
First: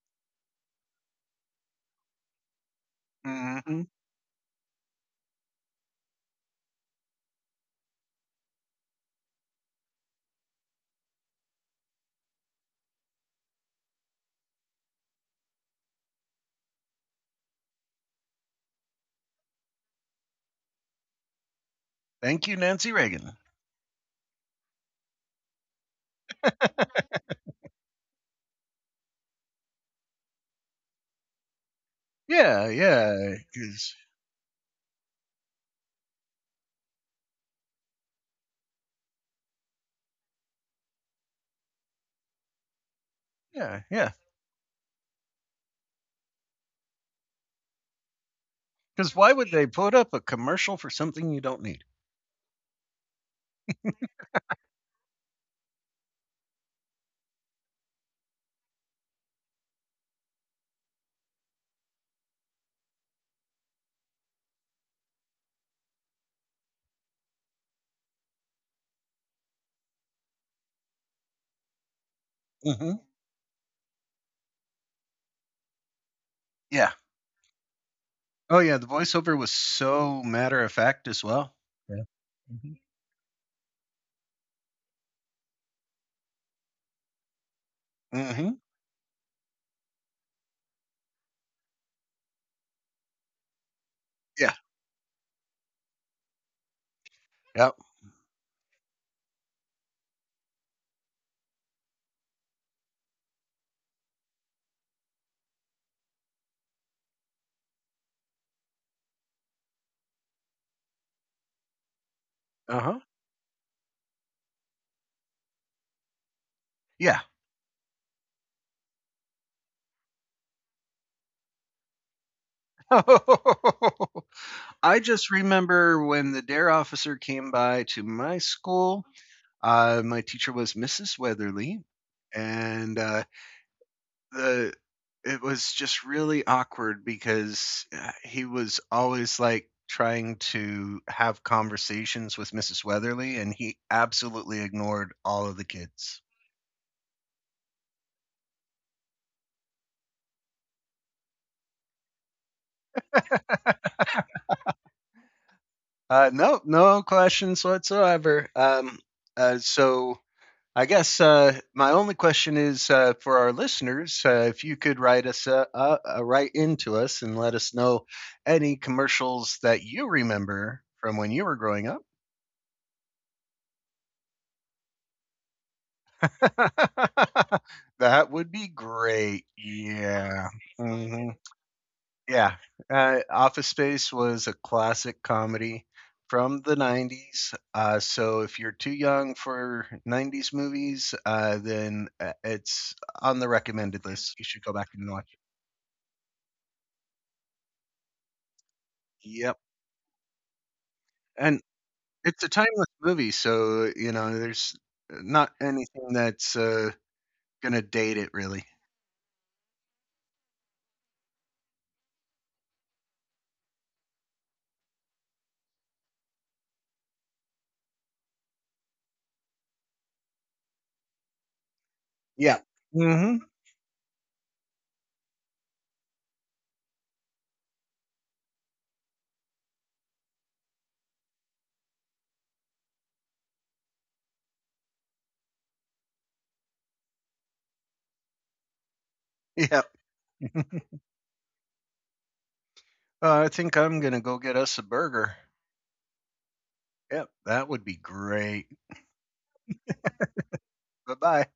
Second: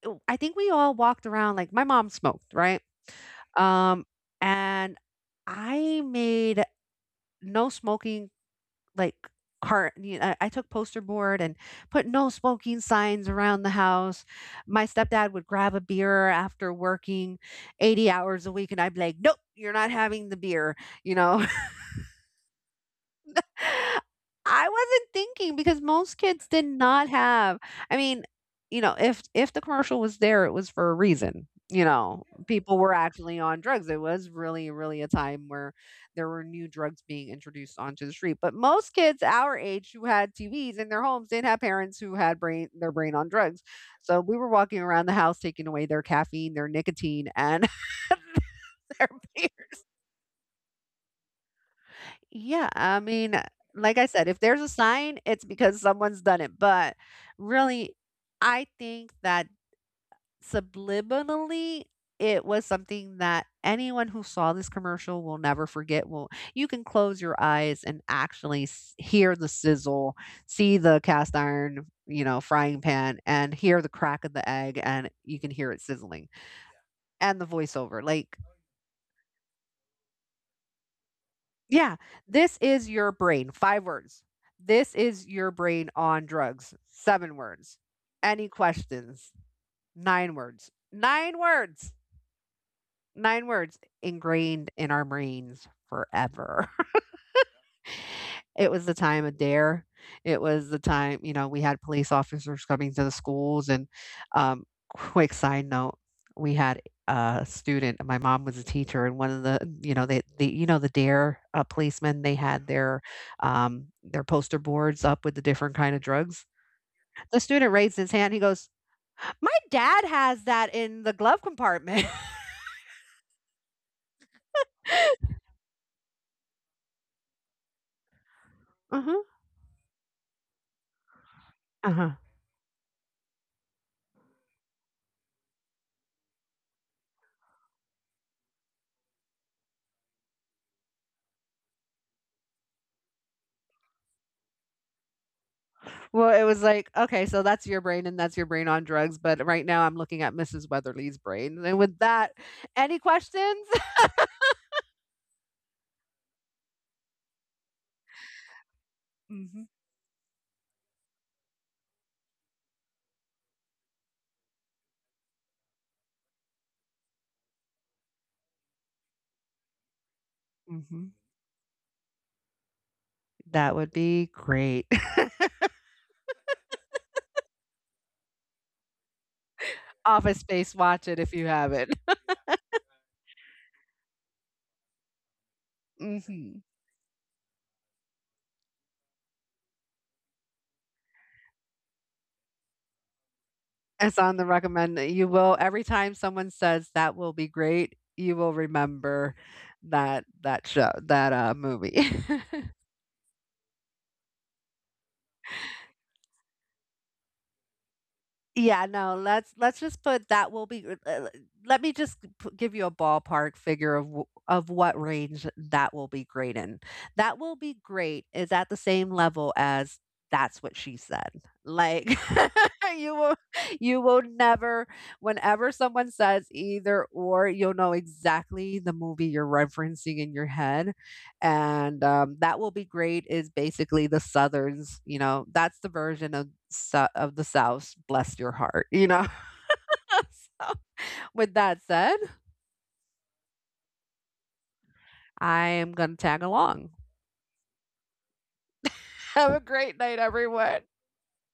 Speaker 1: w- I think we all walked around like my mom smoked, right?
Speaker 2: Hmm.
Speaker 1: Um, and I made no smoking like cart, you know, I took poster board and put no smoking signs around the house. My stepdad would grab a beer after working 80 hours a week and I'd be like, "Nope, you're not having the beer." You know,
Speaker 2: Thank you, Nancy Reagan.
Speaker 1: I wasn't thinking because most kids did not have, I mean, you know, if the commercial was there, it was for a reason. You know,
Speaker 2: Yeah,
Speaker 1: people were
Speaker 2: yeah,
Speaker 1: actually on drugs.
Speaker 2: because
Speaker 1: It was really, really a time where there were new drugs being introduced onto the street. But most kids our age who had TVs in their homes didn't have parents who had brain their brain on drugs.
Speaker 2: yeah, yeah,
Speaker 1: So we were walking around the house taking away their caffeine, their nicotine, and their
Speaker 2: because why would they put up a commercial for something you don't need?
Speaker 1: yeah, I mean, like I said, if there's a sign, it's because someone's done it. But really, I think that subliminally, it was something that anyone who saw this commercial will never forget. Will You can close your eyes and actually hear the sizzle, see the cast iron, you know, frying
Speaker 2: Hmm.
Speaker 1: pan, and hear the crack of the egg, and you can hear it sizzling
Speaker 2: Yeah.
Speaker 1: and the voiceover. Like
Speaker 2: Oh, yeah, the voiceover was so matter of fact as well.
Speaker 1: yeah, this
Speaker 2: Yeah.
Speaker 1: is your brain, 5 words. This is your brain on drugs, 7 words.
Speaker 2: Hmm.
Speaker 1: Any
Speaker 2: Hmm.
Speaker 1: questions? 9 words. 9 words
Speaker 2: Yeah.
Speaker 1: ingrained in our brains forever.
Speaker 2: Yep.
Speaker 1: It was the time of DARE. It was the time, you know, we had police officers coming to the schools and, quick side note, we had a student, my mom was a teacher and one of the, you know, the DARE, policemen, they had
Speaker 2: Uh huh.
Speaker 1: their poster boards up with the different kind of drugs.
Speaker 2: Yeah.
Speaker 1: The student raised his hand, he goes, "My dad has that in the glove compartment."
Speaker 2: I just remember when the DARE officer came by to my school.
Speaker 1: Uh-huh,
Speaker 2: My teacher was Mrs. Weatherly,
Speaker 1: uh-huh.
Speaker 2: and the it was just really awkward because he was always, like, trying to have conversations with Mrs. Weatherly, and he absolutely ignored all of the kids.
Speaker 1: Well, it was like, okay, so that's your brain and that's your brain on drugs. But right now I'm looking at Mrs. Weatherly's brain. And with that, any questions?
Speaker 2: No, no questions whatsoever.
Speaker 1: hmm
Speaker 2: So I guess my only question is for our listeners: if you could write us right into us and let us know any commercials that you remember
Speaker 1: hmm
Speaker 2: from when you were growing up.
Speaker 1: That would be great.
Speaker 2: That would be great.
Speaker 1: Office
Speaker 2: Yeah.
Speaker 1: Space, watch it
Speaker 2: Mhm.
Speaker 1: if you haven't.
Speaker 2: Yeah. Office Space was a classic comedy from
Speaker 1: Hmm.
Speaker 2: the 90s. If you're too young for 90s movies, then it's on the recommended
Speaker 1: It's
Speaker 2: list.
Speaker 1: on
Speaker 2: You
Speaker 1: the
Speaker 2: should go back
Speaker 1: recommend.
Speaker 2: and watch
Speaker 1: You will, every time someone says that will be great, you will
Speaker 2: it.
Speaker 1: remember
Speaker 2: Yep.
Speaker 1: that show, that
Speaker 2: And
Speaker 1: movie.
Speaker 2: it's a timeless movie. So, there's not anything that's going to date it really.
Speaker 1: Yeah, no, let's just put that will be let me just give you a ballpark figure of what range that will be great in. That will be great is at the same level as that's what she said. Like
Speaker 2: Yeah.
Speaker 1: you
Speaker 2: Hmm.
Speaker 1: will you will never, whenever someone says either or you'll know exactly the movie you're referencing in your head and, That Will Be Great is basically the Southerns, you know, that's the version of sou of the South. "Bless Your Heart," you know?
Speaker 2: Yep.
Speaker 1: So, with that said,
Speaker 2: I think I'm gonna go get us a burger.
Speaker 1: I am gonna tag along.
Speaker 2: Yep, that would be great.
Speaker 1: Have a great night, everyone.
Speaker 2: Bye bye.